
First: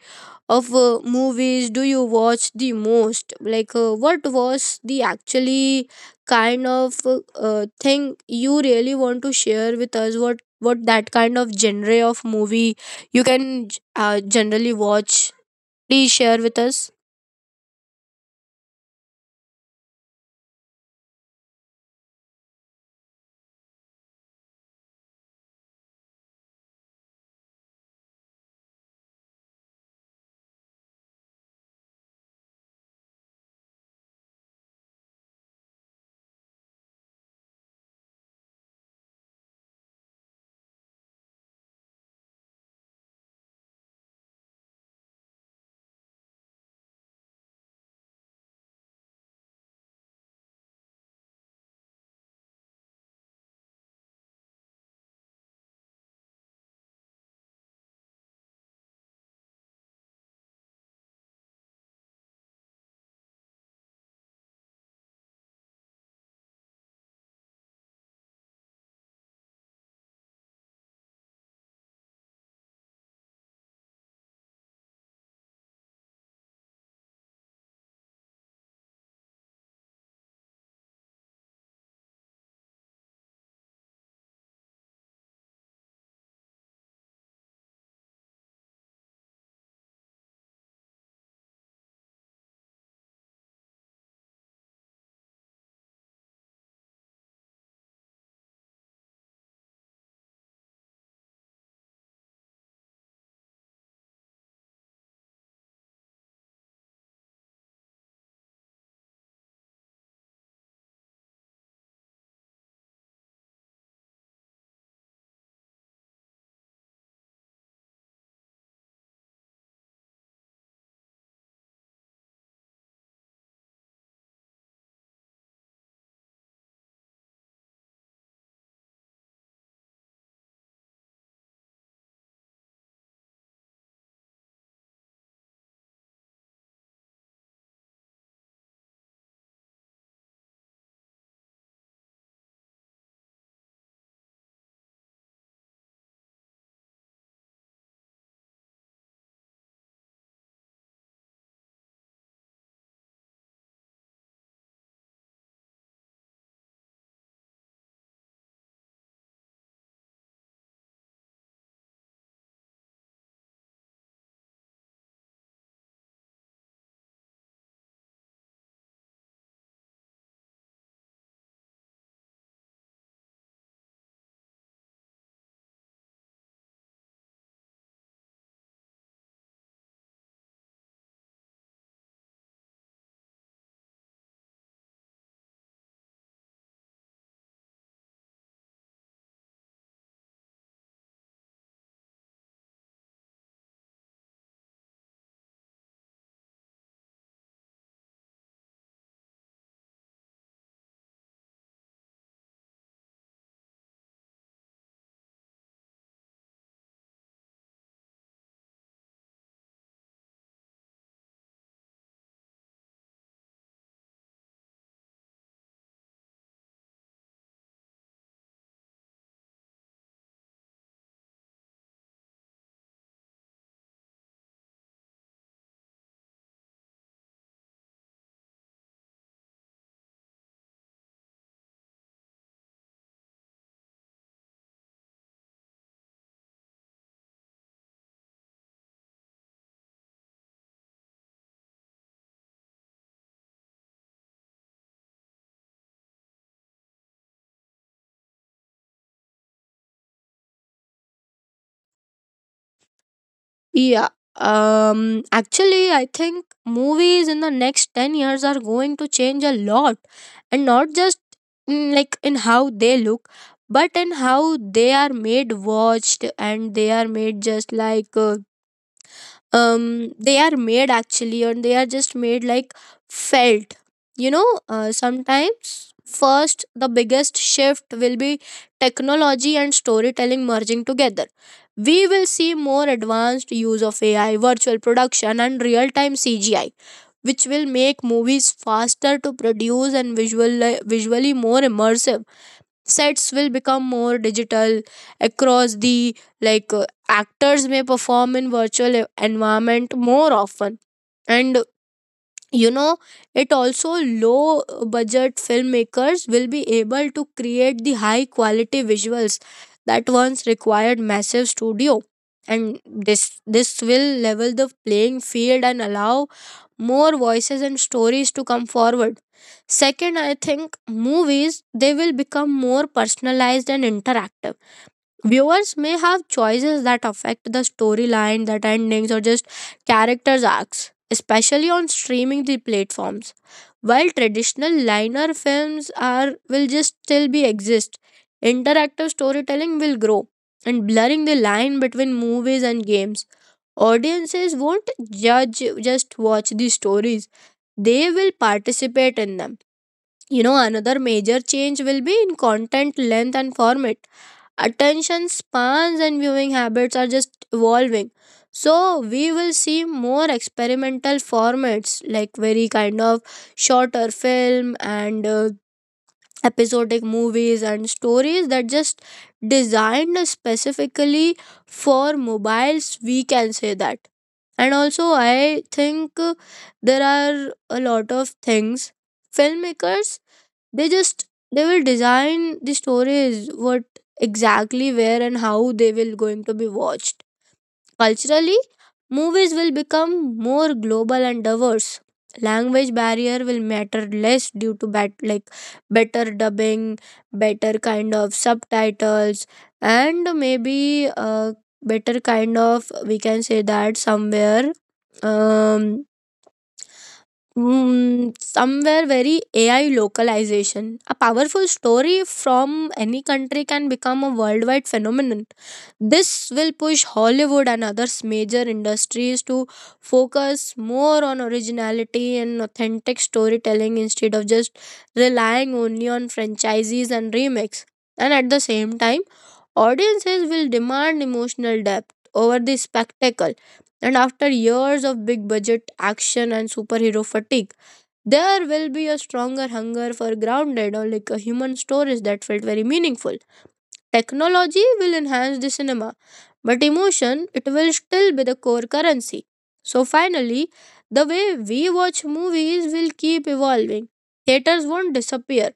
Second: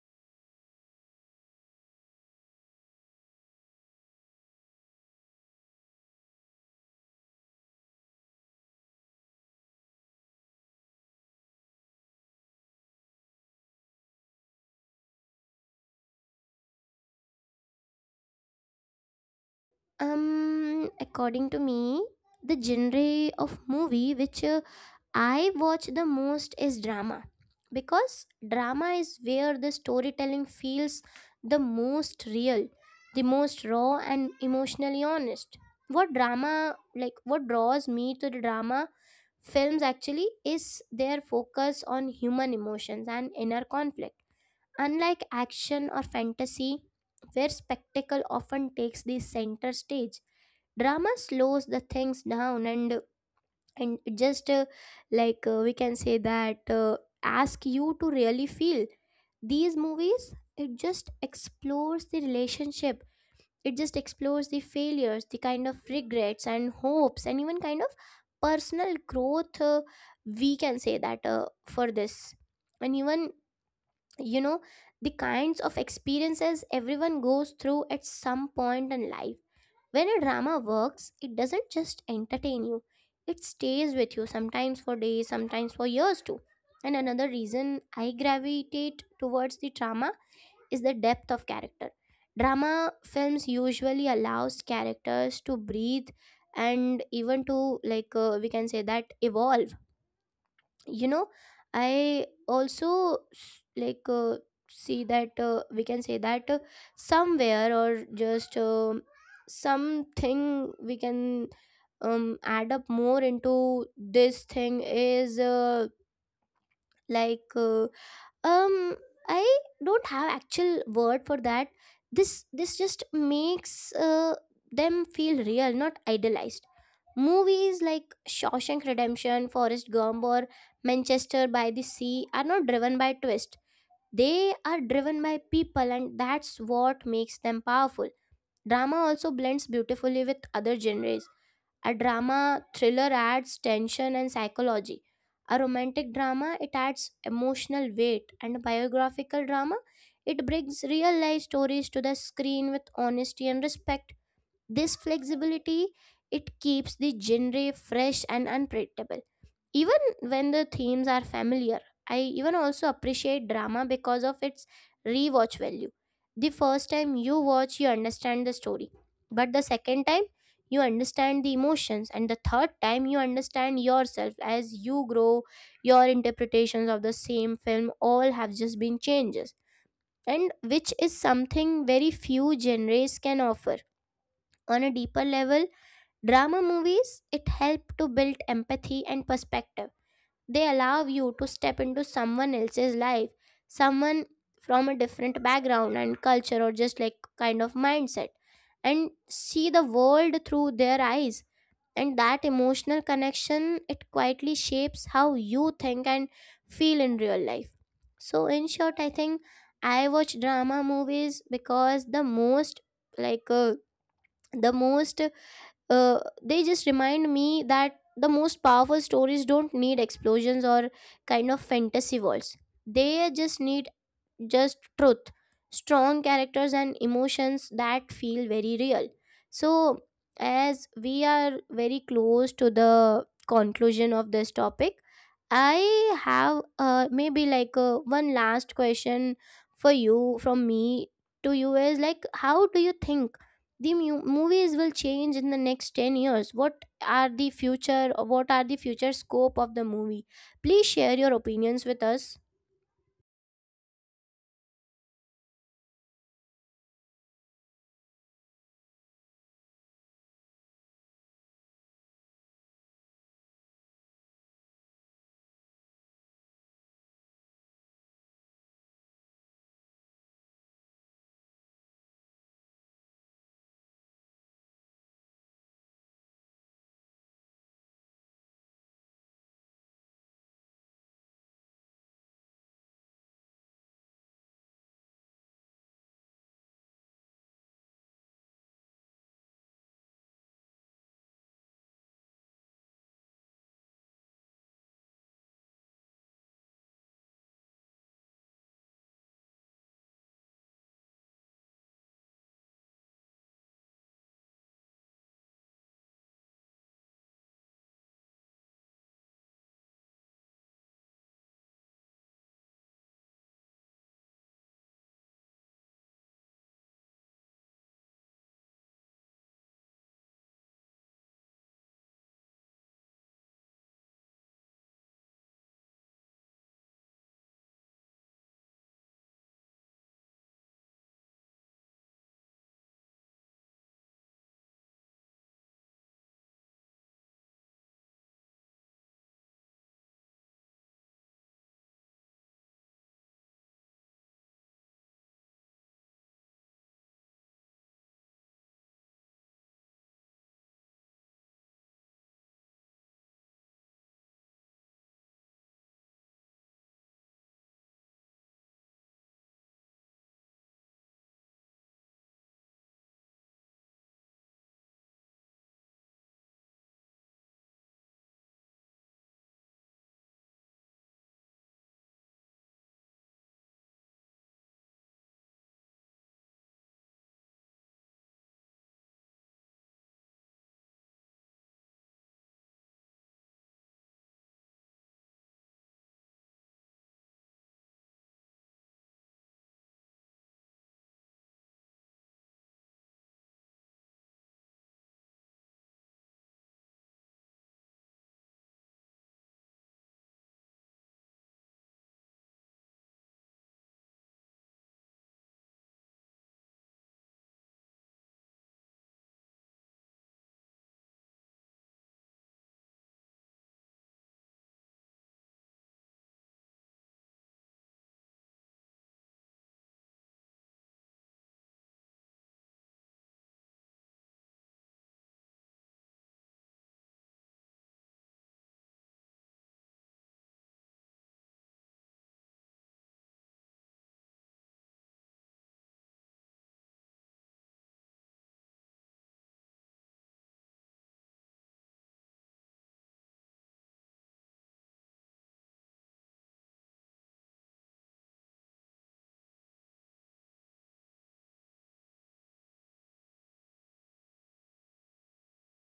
of uh, movies do you watch the most? Like, uh, what was the actually kind of uh, uh, thing you really want to share with us? What what that kind of genre of movie you can uh, generally watch? Please share with us. Um, according to me, the genre of movie which uh, I watch the most is drama, because drama is where the storytelling feels the most real, the most raw and emotionally honest. What drama like what draws me to the drama films actually is their focus on human emotions and inner conflict. Unlike action or fantasy, where spectacle often takes the center stage, drama slows the things down and and just uh, like uh, we can say that uh, ask you to really feel. These movies, it just explores the relationship, it just explores the failures, the kind of regrets and hopes, and even kind of personal growth, uh, we can say that, uh, for this. And even, you know, the kinds of experiences everyone goes through at some point in life. When a drama works, it doesn't just entertain you, it stays with you, sometimes for days, sometimes for years too. And another reason I gravitate towards the drama is the depth of character. Drama films usually allows characters to breathe and even to like uh, we can say that evolve. You know, I also s- like uh, see that, uh, we can say that, uh, somewhere or just um something we can um add up more into this thing is uh, like uh, um I don't have actual word for that. This this just makes uh, them feel real, not idealized. Movies like Shawshank Redemption, Forrest Gump, or Manchester by the Sea are not driven by twist, they are driven by people, and that's what makes them powerful. Drama also blends beautifully with other genres. A drama thriller adds tension and psychology. A romantic drama, it adds emotional weight, and a biographical drama, it brings real life stories to the screen with honesty and respect. This flexibility, it keeps the genre fresh and unpredictable even when the themes are familiar. I even also appreciate drama because of its rewatch value. The first time you watch, you understand the story, but the second time, you understand the emotions, and the third time, you understand yourself as you grow. Your interpretations of the same film all have just been changes, and which is something very few genres can offer. On a deeper level, drama movies, it help to build empathy and perspective. They allow you to step into someone else's life, someone from a different background and culture, or just like kind of mindset, and see the world through their eyes. And that emotional connection, it quietly shapes how you think and feel in real life. So, in short, I think I watch drama movies because the most, like, uh, the most uh, they just remind me that the most powerful stories don't need explosions or kind of fantasy worlds. They just need just truth, strong characters, and emotions that feel very real. So, as we are very close to the conclusion of this topic, I have uh, maybe like uh, one last question for you, from me to you, is like, how do you think the mu- movies will change in the next ten years? What are the future, what are the future scope of the movie? Please share your opinions with us. Yeah. Um, actually I think movies in the next ten years are going to change a lot, and not just in, like in how they look, but in how they are made, watched, and they are made just like uh, um they are made actually, and they are just made like felt. You know, uh, sometimes first the biggest shift will be technology and storytelling merging together. We will see more advanced use of AI, virtual production and real time CGI, which will make movies faster to produce and visual visually more immersive. Sets will become more digital across the, like uh, actors may perform in virtual e- environment more often. And, you know, it also low budget filmmakers will be able to create the high quality visuals that once required massive studio. And this this will level the playing field and allow more voices and stories to come forward. Second, I think movies, they will become more personalized and interactive. Viewers may have choices that affect the storyline, that endings, or just characters' arcs, especially on streaming the platforms. While traditional linear films are will just still be exist, interactive storytelling will grow and blurring the line between movies and games. Audiences won't judge just watch the stories. They will participate in them. You know, another major change will be in content length and format. Attention spans and viewing habits are just evolving, so we will see more experimental formats like very kind of shorter film and uh, episodic movies and stories that just designed specifically for mobiles, we can say that. And also I think uh, there are a lot of things filmmakers, they just they will design the stories what exactly where and how they will going to be watched. Culturally, movies will become more global and diverse. Language barrier will matter less due to bat, like better dubbing, better kind of subtitles, and maybe a better kind of, we can say that, somewhere, um Mm, somewhere very A I localization. A powerful story from any country can become a worldwide phenomenon. This will push Hollywood and other major industries to focus more on originality and authentic storytelling instead of just relying only on franchises and remakes. And at the same time, audiences will demand emotional depth over the spectacle, and after years of big budget action and superhero fatigue, there will be a stronger hunger for grounded or like a human stories that felt very meaningful. Technology will enhance the cinema, but emotion, it will still be the core currency. So finally, the way we watch movies will keep evolving. Theaters won't disappear,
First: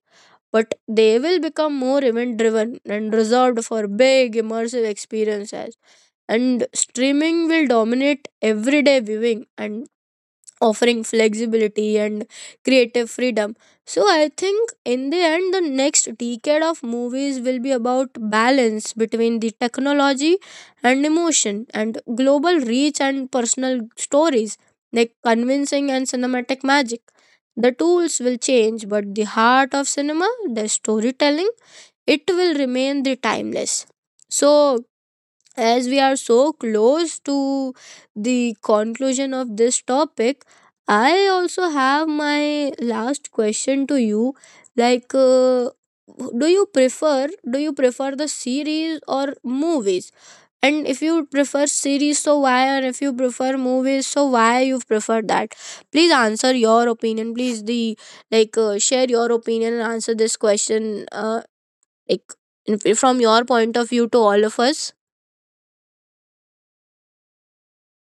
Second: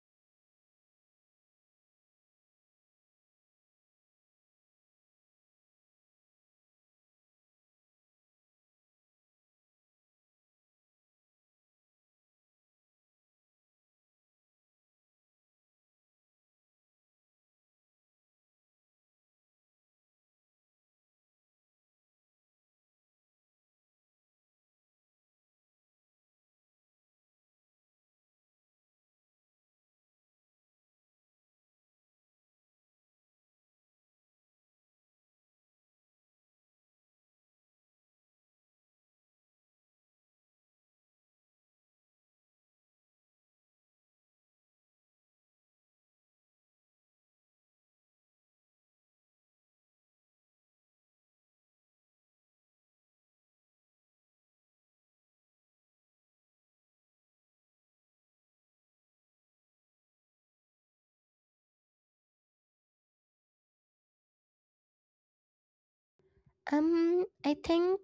but they will become more event driven and reserved for big immersive experiences, and streaming will dominate everyday viewing and offering flexibility and creative freedom. So I think in the end, the next decade of movies will be about balance between the technology and emotion, and global reach and personal stories, like convincing and cinematic magic. The tools will change, but the heart of cinema, the storytelling, it will remain the timeless. So as we are so close to the conclusion of this topic, I also have my last question to you. like uh, do you prefer do you prefer the series or movies? And if you prefer series, so why, and if you prefer movies, so why you prefer that? Please answer your opinion, please the, like uh, share your opinion and answer this question, uh, like in- from your point of view to all of us. Um, I think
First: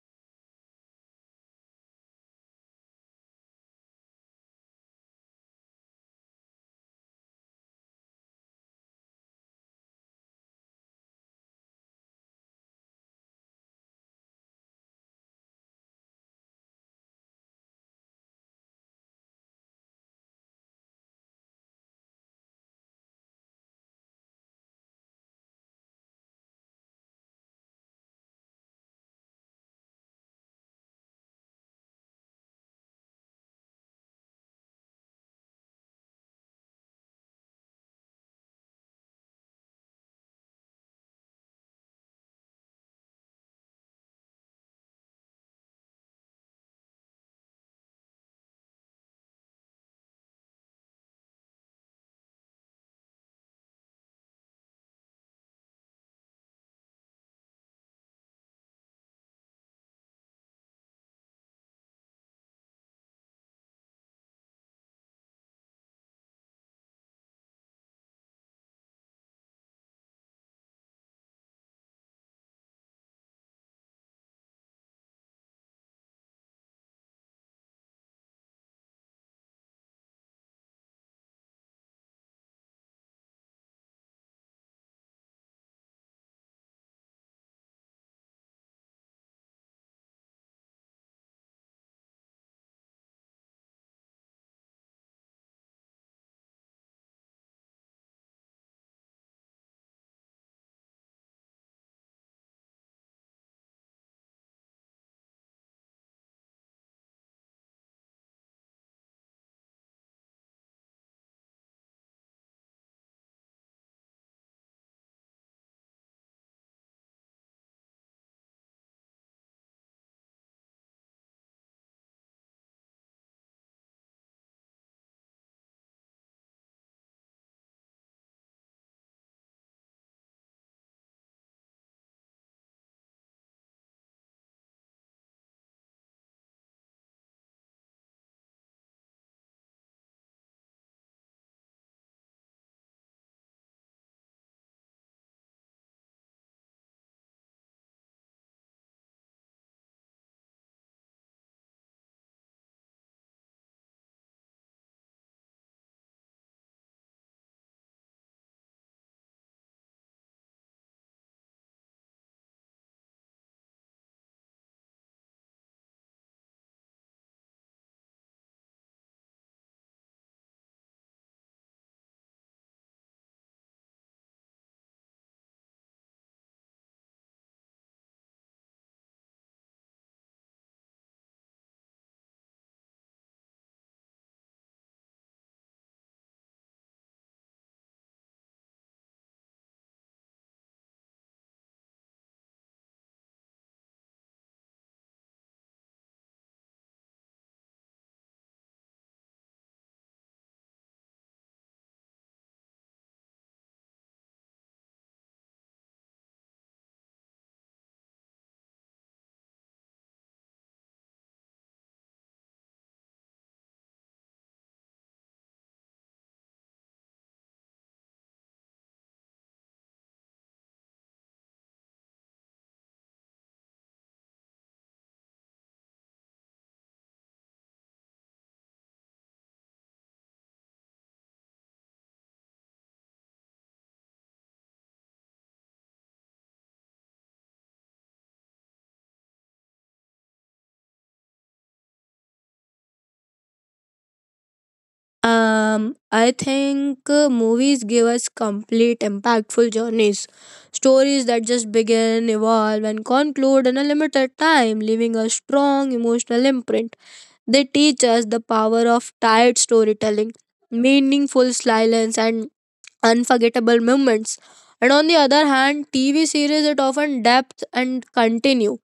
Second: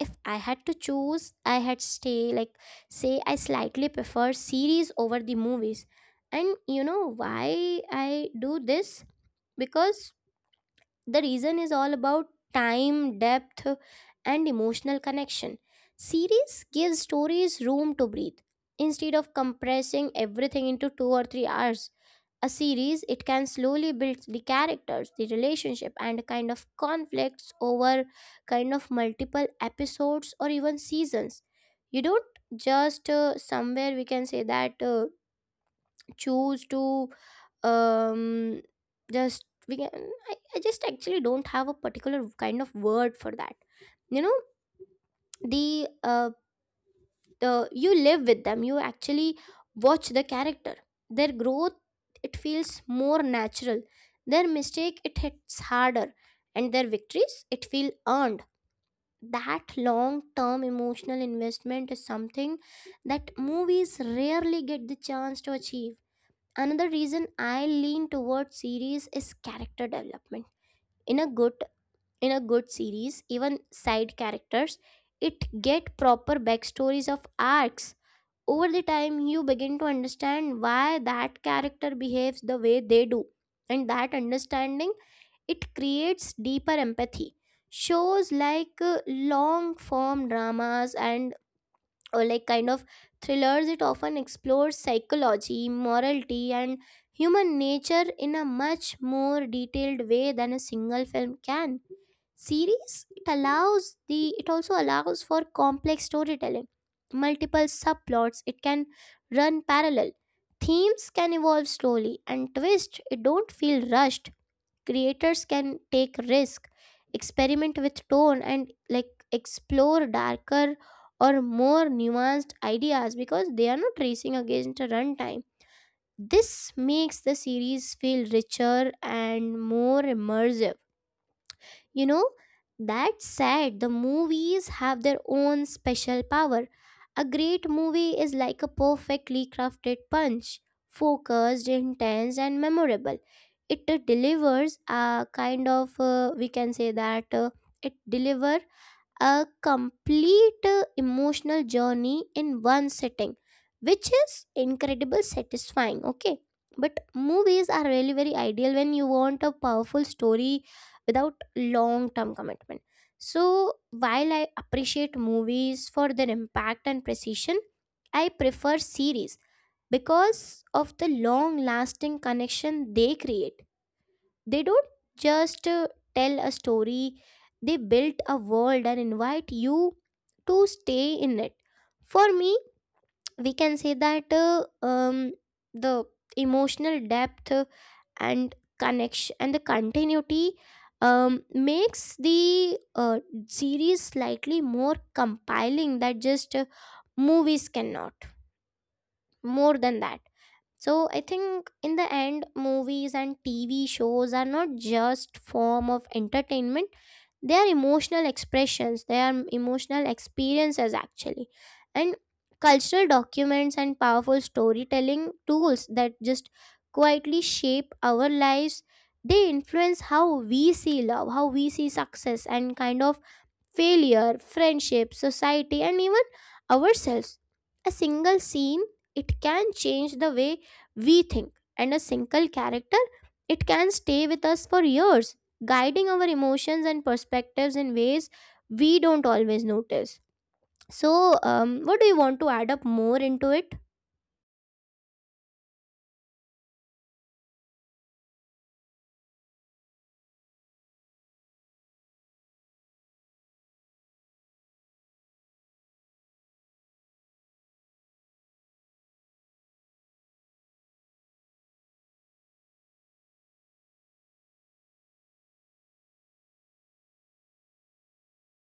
if I had to choose, I had stay like say I slightly prefer series over the movies. And you know why I do this? Because the reason is all about time, depth, and emotional connection. Series gives stories room to breathe. Instead of compressing everything into two or three hours, a series, it can slowly build the characters, the relationship, and kind of conflicts over kind of multiple episodes or even seasons. You don't just uh, somewhere we can say that uh, choose to um just we can I, I just actually don't have a particular kind of word for that. You know, the uh the you live with them, you actually watch the character, their growth, it feels more natural, their mistake, it hits harder, and their victories, it feel earned. That long term emotional investment is something that movies rarely get the chance to achieve. Another reason I lean towards series is character development. In a good in a good series, even side characters, it get proper backstories of arcs over the time. You begin to understand why that character behaves the way they do, and that understanding, it creates deeper empathy. Shows like uh, long form dramas and or like kind of thrillers, it often explores psychology, morality, and human nature in a much more detailed way than a single film can. Series, it allows the, it also allows for complex storytelling. Multiple subplots, it can run parallel, themes can evolve slowly, and twist, it don't feel rushed. Creators can take risk, experiment with tone, and like explore darker or more nuanced ideas, because they are not racing against a runtime. This makes the series feel richer and more immersive. You know, that said, the movies have their own special power. A great movie is like a perfectly crafted punch, focused, intense, and memorable. It uh, delivers a kind of, uh, we can say that uh, it deliver a complete uh, emotional journey in one sitting, which is incredible satisfying. Okay, but movies are really very ideal when you want a powerful story without long term commitment. So, while I appreciate movies for their impact and precision, I prefer series because of the long lasting connection they create. They don't just uh, tell a story, they built a world and invite you to stay in it. For me, we can say that uh, um, the emotional depth, uh, and connection and the continuity, um, makes the, uh, series slightly more compiling that just uh, movies cannot, more than that. So I think in the end, movies and T V shows are not just form of entertainment. They are emotional expressions. They are emotional experiences actually. And cultural documents and powerful storytelling tools that just quietly shape our lives. They influence how we see love, how we see success, and kind of failure, friendship, society, and even ourselves. A single scene, it can change the way we think, and a single character, it can stay with us for years, guiding our emotions and perspectives in ways we don't always notice. So, um, what do you want to add up more into it? Um, I think uh, movies give us complete, impactful journeys. Stories that just begin, evolve, and conclude in a limited time, leaving a strong emotional imprint. They teach us the power of tired storytelling, meaningful silence, and unforgettable moments. And on the other hand, T V series it often depth and continue,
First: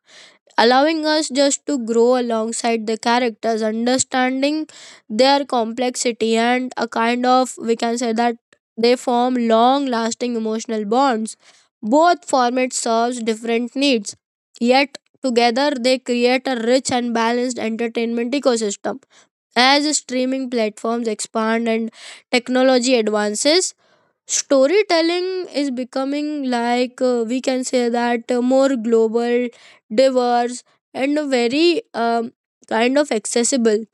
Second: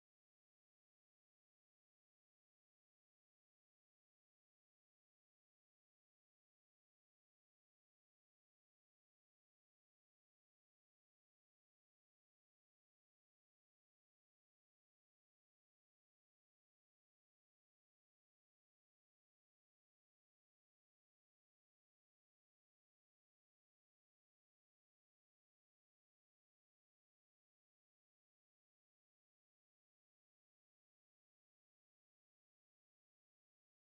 allowing us just to grow alongside the characters, understanding their complexity, and a kind of, we can say that, they form long lasting emotional bonds. Both formats serves different needs, yet together they create a rich and balanced entertainment ecosystem. As streaming platforms expand and technology advances, storytelling is becoming like uh, we can say that, uh, more global, diverse and very um, kind of accessible.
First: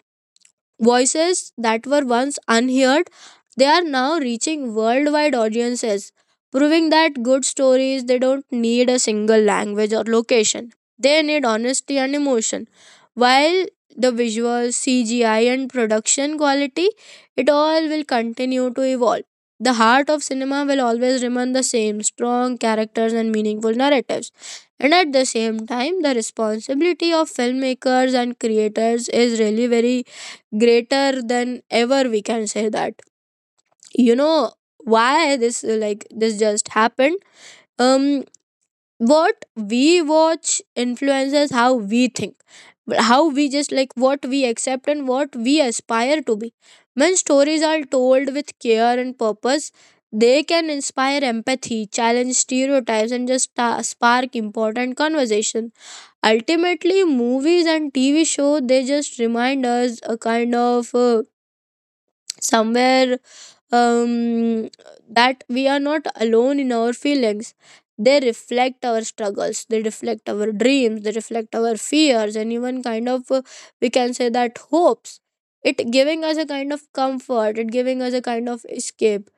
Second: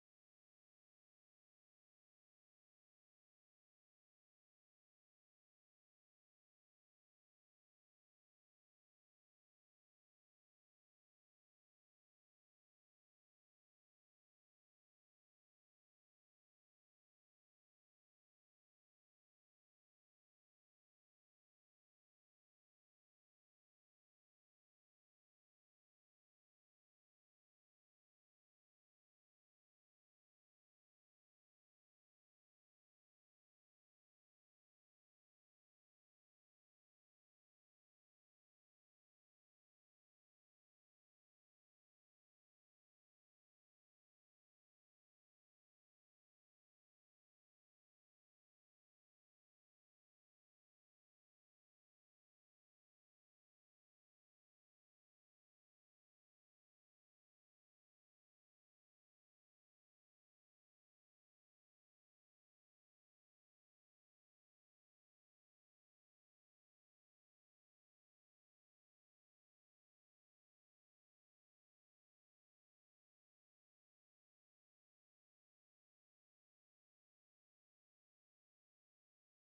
Voices that were once unheard, they are now reaching worldwide audiences, proving that good stories they don't need a single language or location. They need honesty and emotion. While the visuals, C G I and production quality, it all will continue to evolve. The heart of cinema will always remain the same, strong characters and meaningful narratives. And at the same time, the responsibility of filmmakers and creators is really very greater than ever, we can say that. You know why this uh, like this just happened? Um, what we watch influences how we think, how we just like what we accept and what we aspire to be. When stories are told with care and purpose, they can inspire empathy, challenge stereotypes and just sta- spark important conversation. Ultimately, movies and TV show, they just remind us a kind of uh, somewhere um, that we are not alone in our feelings. They reflect our struggles, they reflect our dreams, they reflect our fears, and even kind of uh, we can say that hopes, it giving us a kind of comfort, it giving us a kind of escape,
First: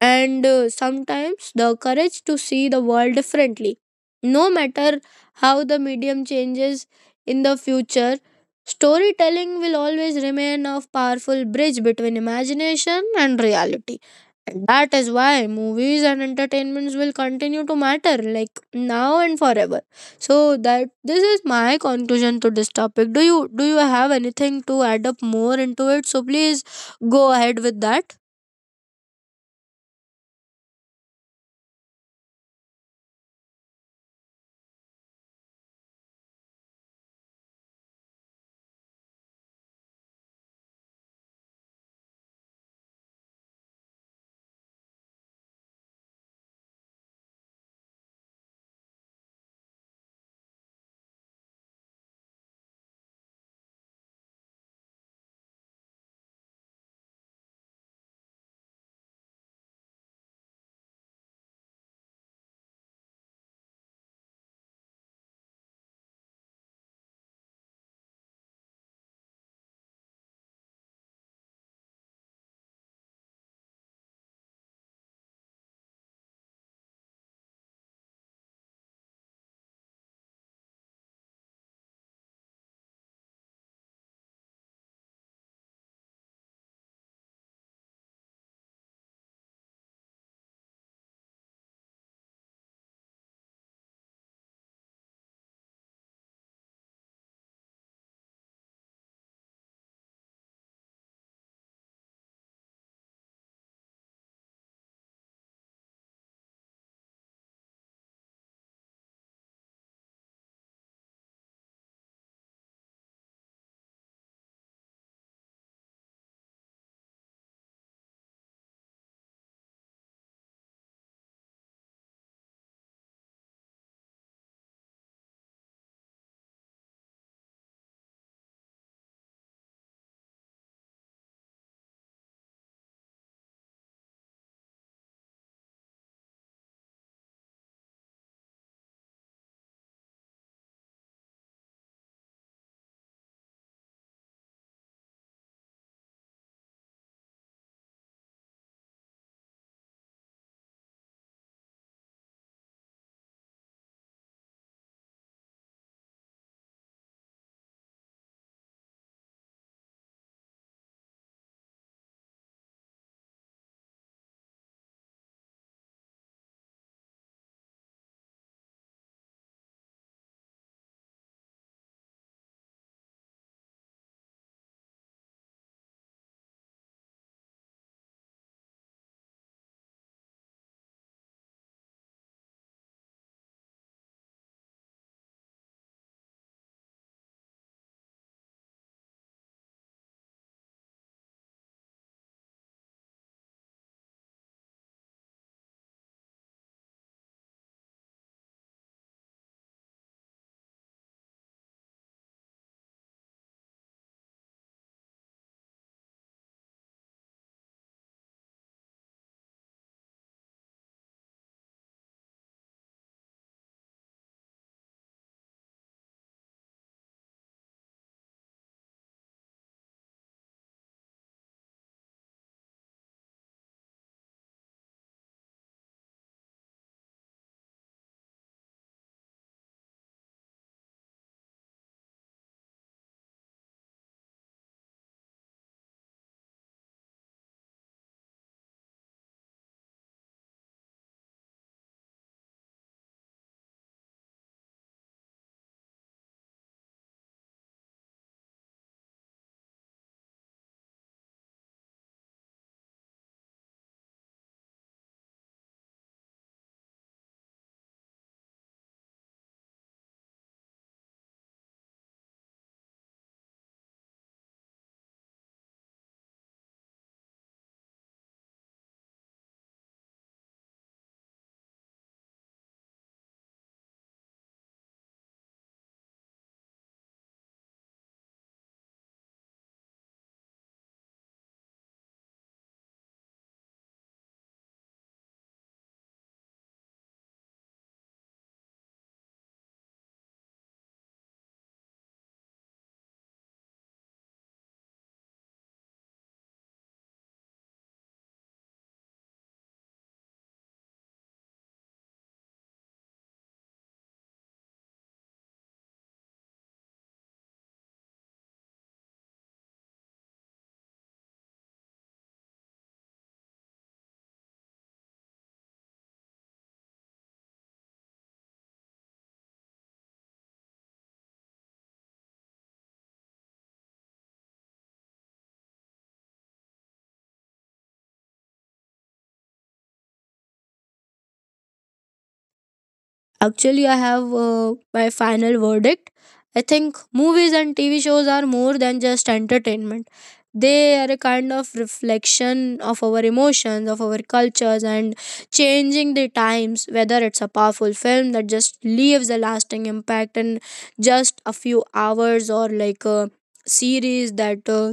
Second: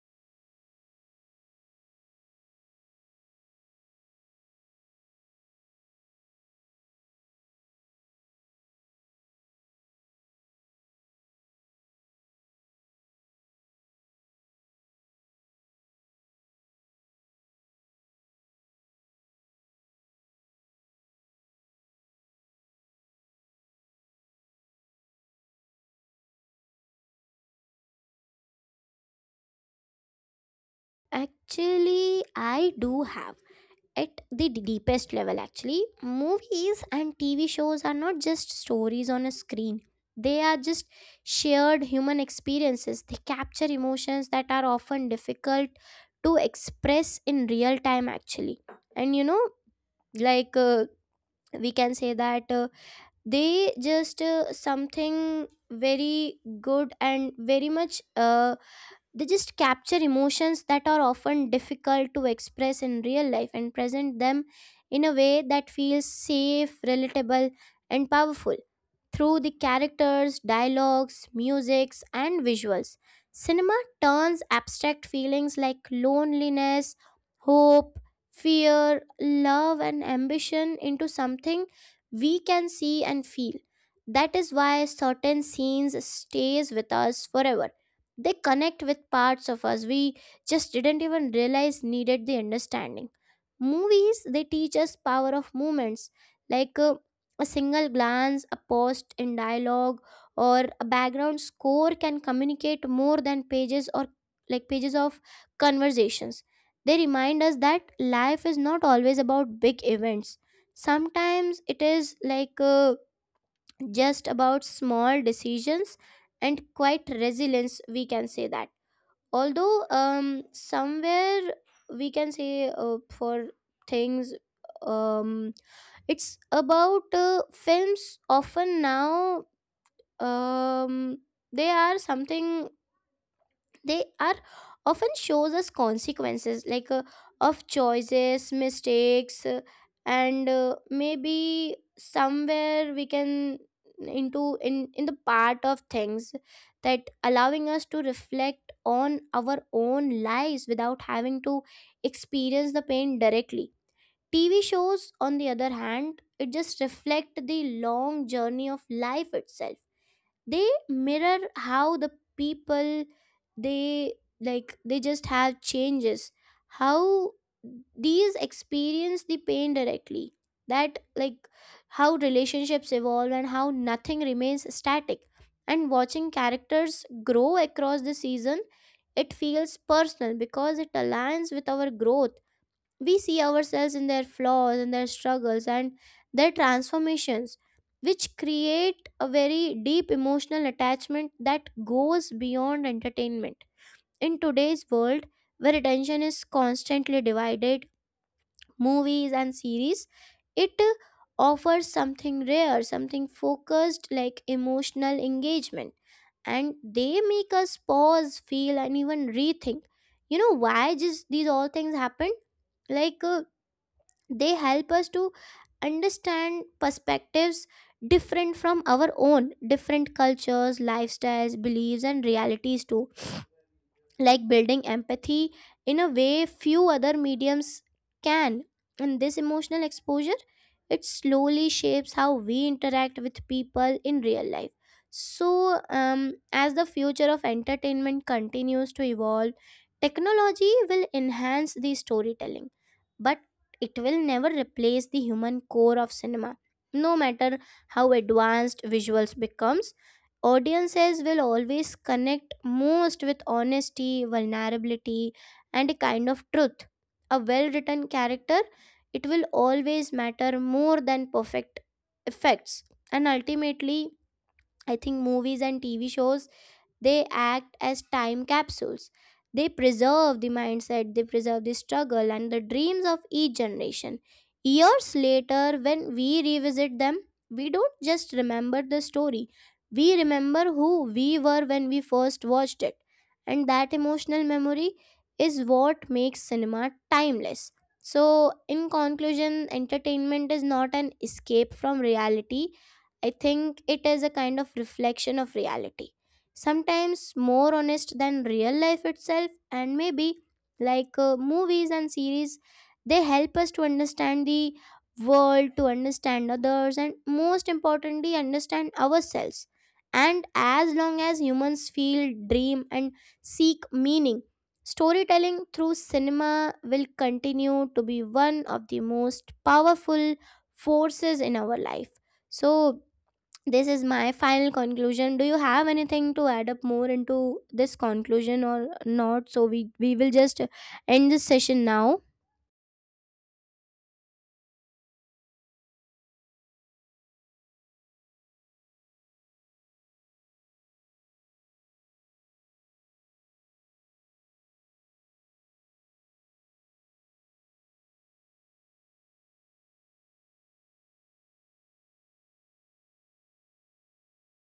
and uh, sometimes the courage to see the world differently. No matter how the medium changes in the future, storytelling will always remain a powerful bridge between imagination and reality. And that is why movies and entertainments will continue to matter, like now and forever. So that this is my conclusion to this topic. Do you do you have anything to add up more into it? So please go ahead with that. Actually, I do have. At the d- deepest level, actually, movies and TV shows are not just stories on a screen, they are just shared human experiences. They capture emotions that are often difficult to express in real time actually. And you know, like uh, we can say that, uh, they just, uh, something very good and very much, uh, they just capture emotions that are often difficult to express in real life and present them in a way that feels safe, relatable, and powerful. Through the characters, dialogues, musics, and visuals, cinema turns abstract feelings like loneliness, hope, fear, love, and ambition into something we can see and feel. That is why certain scenes stays with us forever. They connect with parts of us we just didn't even realize needed the understanding. Movies, they teach us power of movements, like uh, a single glance, a post in dialogue, or a background score can communicate more than pages or like pages of conversations. They remind us that life is not always about big events. Sometimes it is like uh, just about small decisions and quite resilience, we can say that. Although um somewhere we can say, uh, for things um it's about, uh, films often now, um they are something they are often shows us consequences, like uh, of choices, mistakes, uh, and, uh, maybe somewhere we can, into in in the part of things that allowing us to reflect on our own lives without having to experience the pain directly. TV shows, on the other hand, it just reflect the long journey of life itself. They mirror how the people, they, like they just have changes, how these experience the pain directly, that like, how relationships evolve and how nothing remains static. And watching characters grow across the season, it feels personal because it aligns with our growth. We see ourselves in their flaws, in their struggles, and their transformations, which create a very deep emotional attachment that goes beyond entertainment. In today's world, where attention is constantly divided, movies and series, it uh, offers something rare, something focused like emotional engagement. And they make us pause, feel, and even rethink. You know why just these all things happen? Like uh, they help us to understand perspectives different from our own, different cultures, lifestyles, beliefs, and realities too, like building empathy in a way few other mediums can. And this emotional exposure, it slowly shapes how we interact with people in real life. So um, as the future of entertainment continues to evolve, technology will enhance the storytelling, but it will never replace the human core of cinema. No matter how advanced visuals becomes, audiences will always connect most with honesty, vulnerability, and a kind of truth. A well written character, it will always matter more than perfect effects. And ultimately, I think movies and T V shows, they act as time capsules. They preserve the mindset, they preserve the struggle and the dreams of each generation. Years later, when we revisit them, we don't just remember the story, we remember who we were when we first watched it. And that emotional memory is what makes cinema timeless. So, in conclusion, entertainment is not an escape from reality. I think it is a kind of reflection of reality, sometimes more honest than real life itself. And maybe like uh, movies and series, they help us to understand the world, to understand others, and most importantly understand ourselves. And as long as humans feel, dream, and seek meaning, storytelling through cinema will continue to be one of the most powerful forces in our life. So this is my final conclusion. Do you have anything to add up more into this conclusion or not, so we we will just end this session now? Actually, I have uh, my final verdict. I think movies and T V shows are more than just entertainment. They are a kind of reflection of our emotions, of our cultures, and changing the times. Whether it's a powerful film that just leaves a lasting impact in just a few hours, or like a series that uh,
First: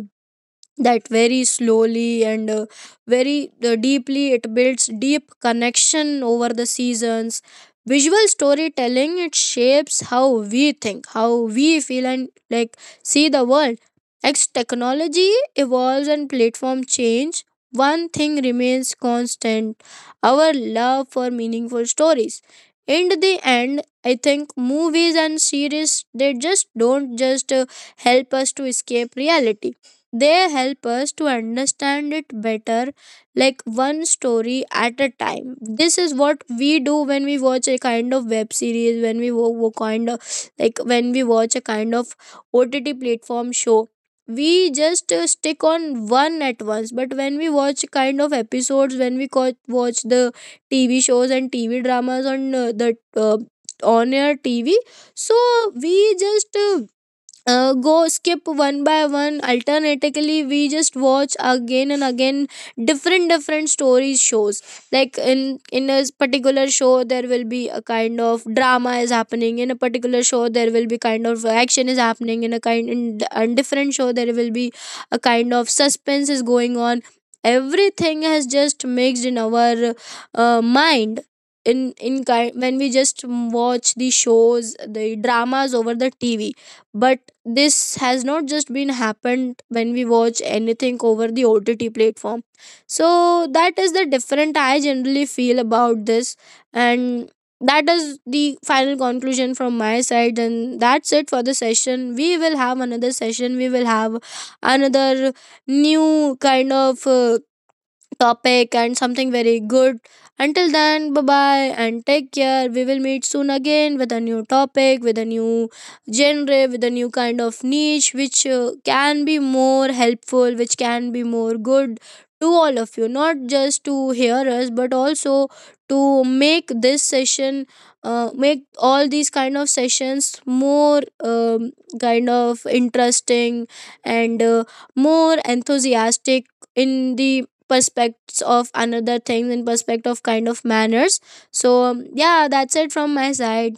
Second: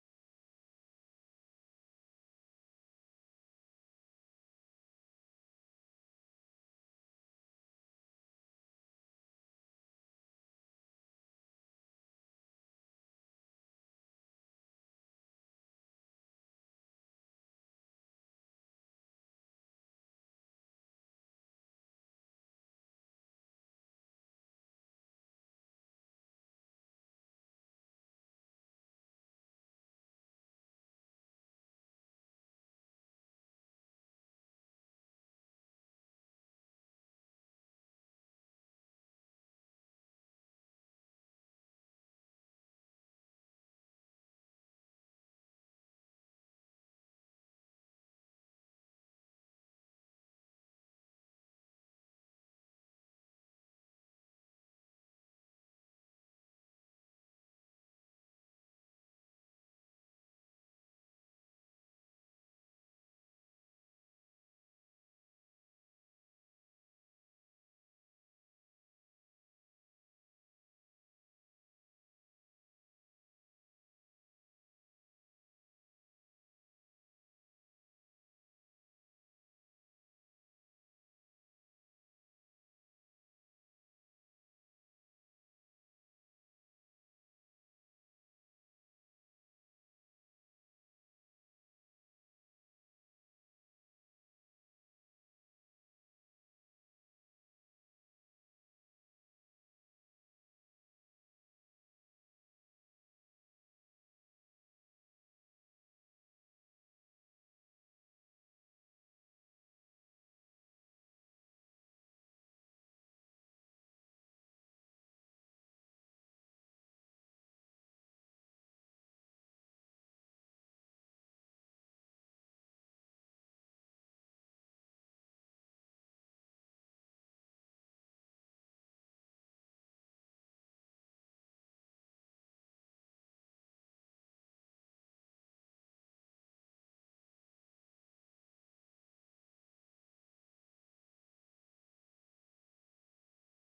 that very slowly and uh, very uh, deeply it builds deep connection over the seasons, visual storytelling, it shapes how we think, how we feel, and like see the world. As technology evolves and platform change, one thing remains constant: our love for meaningful stories. In the end, I think movies and series, they just don't just uh, help us to escape reality, they help us to understand it better, like one story at a time. This is what we do when we watch a kind of web series, when we wo- wo- kind of like when we watch a kind of O T T platform show. We just uh, stick on one at once, but when we watch kind of episodes, when we co- watch the T V shows and T V dramas on uh, the uh, on air T V, so we just uh, uh, go skip one by one alternatively, we just watch again and again different different stories shows. Like in in a particular show, there will be a kind of drama is happening, in a particular show there will be kind of action is happening, in a kind, in a different show there will be a kind of suspense is going on. Everything has just mixed in our uh, mind in in kind when we just watch the shows, the dramas over the TV. But this has not just been happened when we watch anything over the O T T platform. So that is the different I generally feel about this. And that is the final conclusion from my side, and that's it for the session. We will have another session, we will have another new kind of uh, topic and something very good. Until then, bye bye and take care. We will meet soon again with a new topic, with a new genre, with a new kind of niche, which uh, can be more helpful, which can be more good to all of you, not just to hear us, but also to make this session, uh, make all these kind of sessions more um, kind of interesting and uh, more enthusiastic in the perspectives of another things, in perspective of kind of manners. So um, yeah, that's it from my side.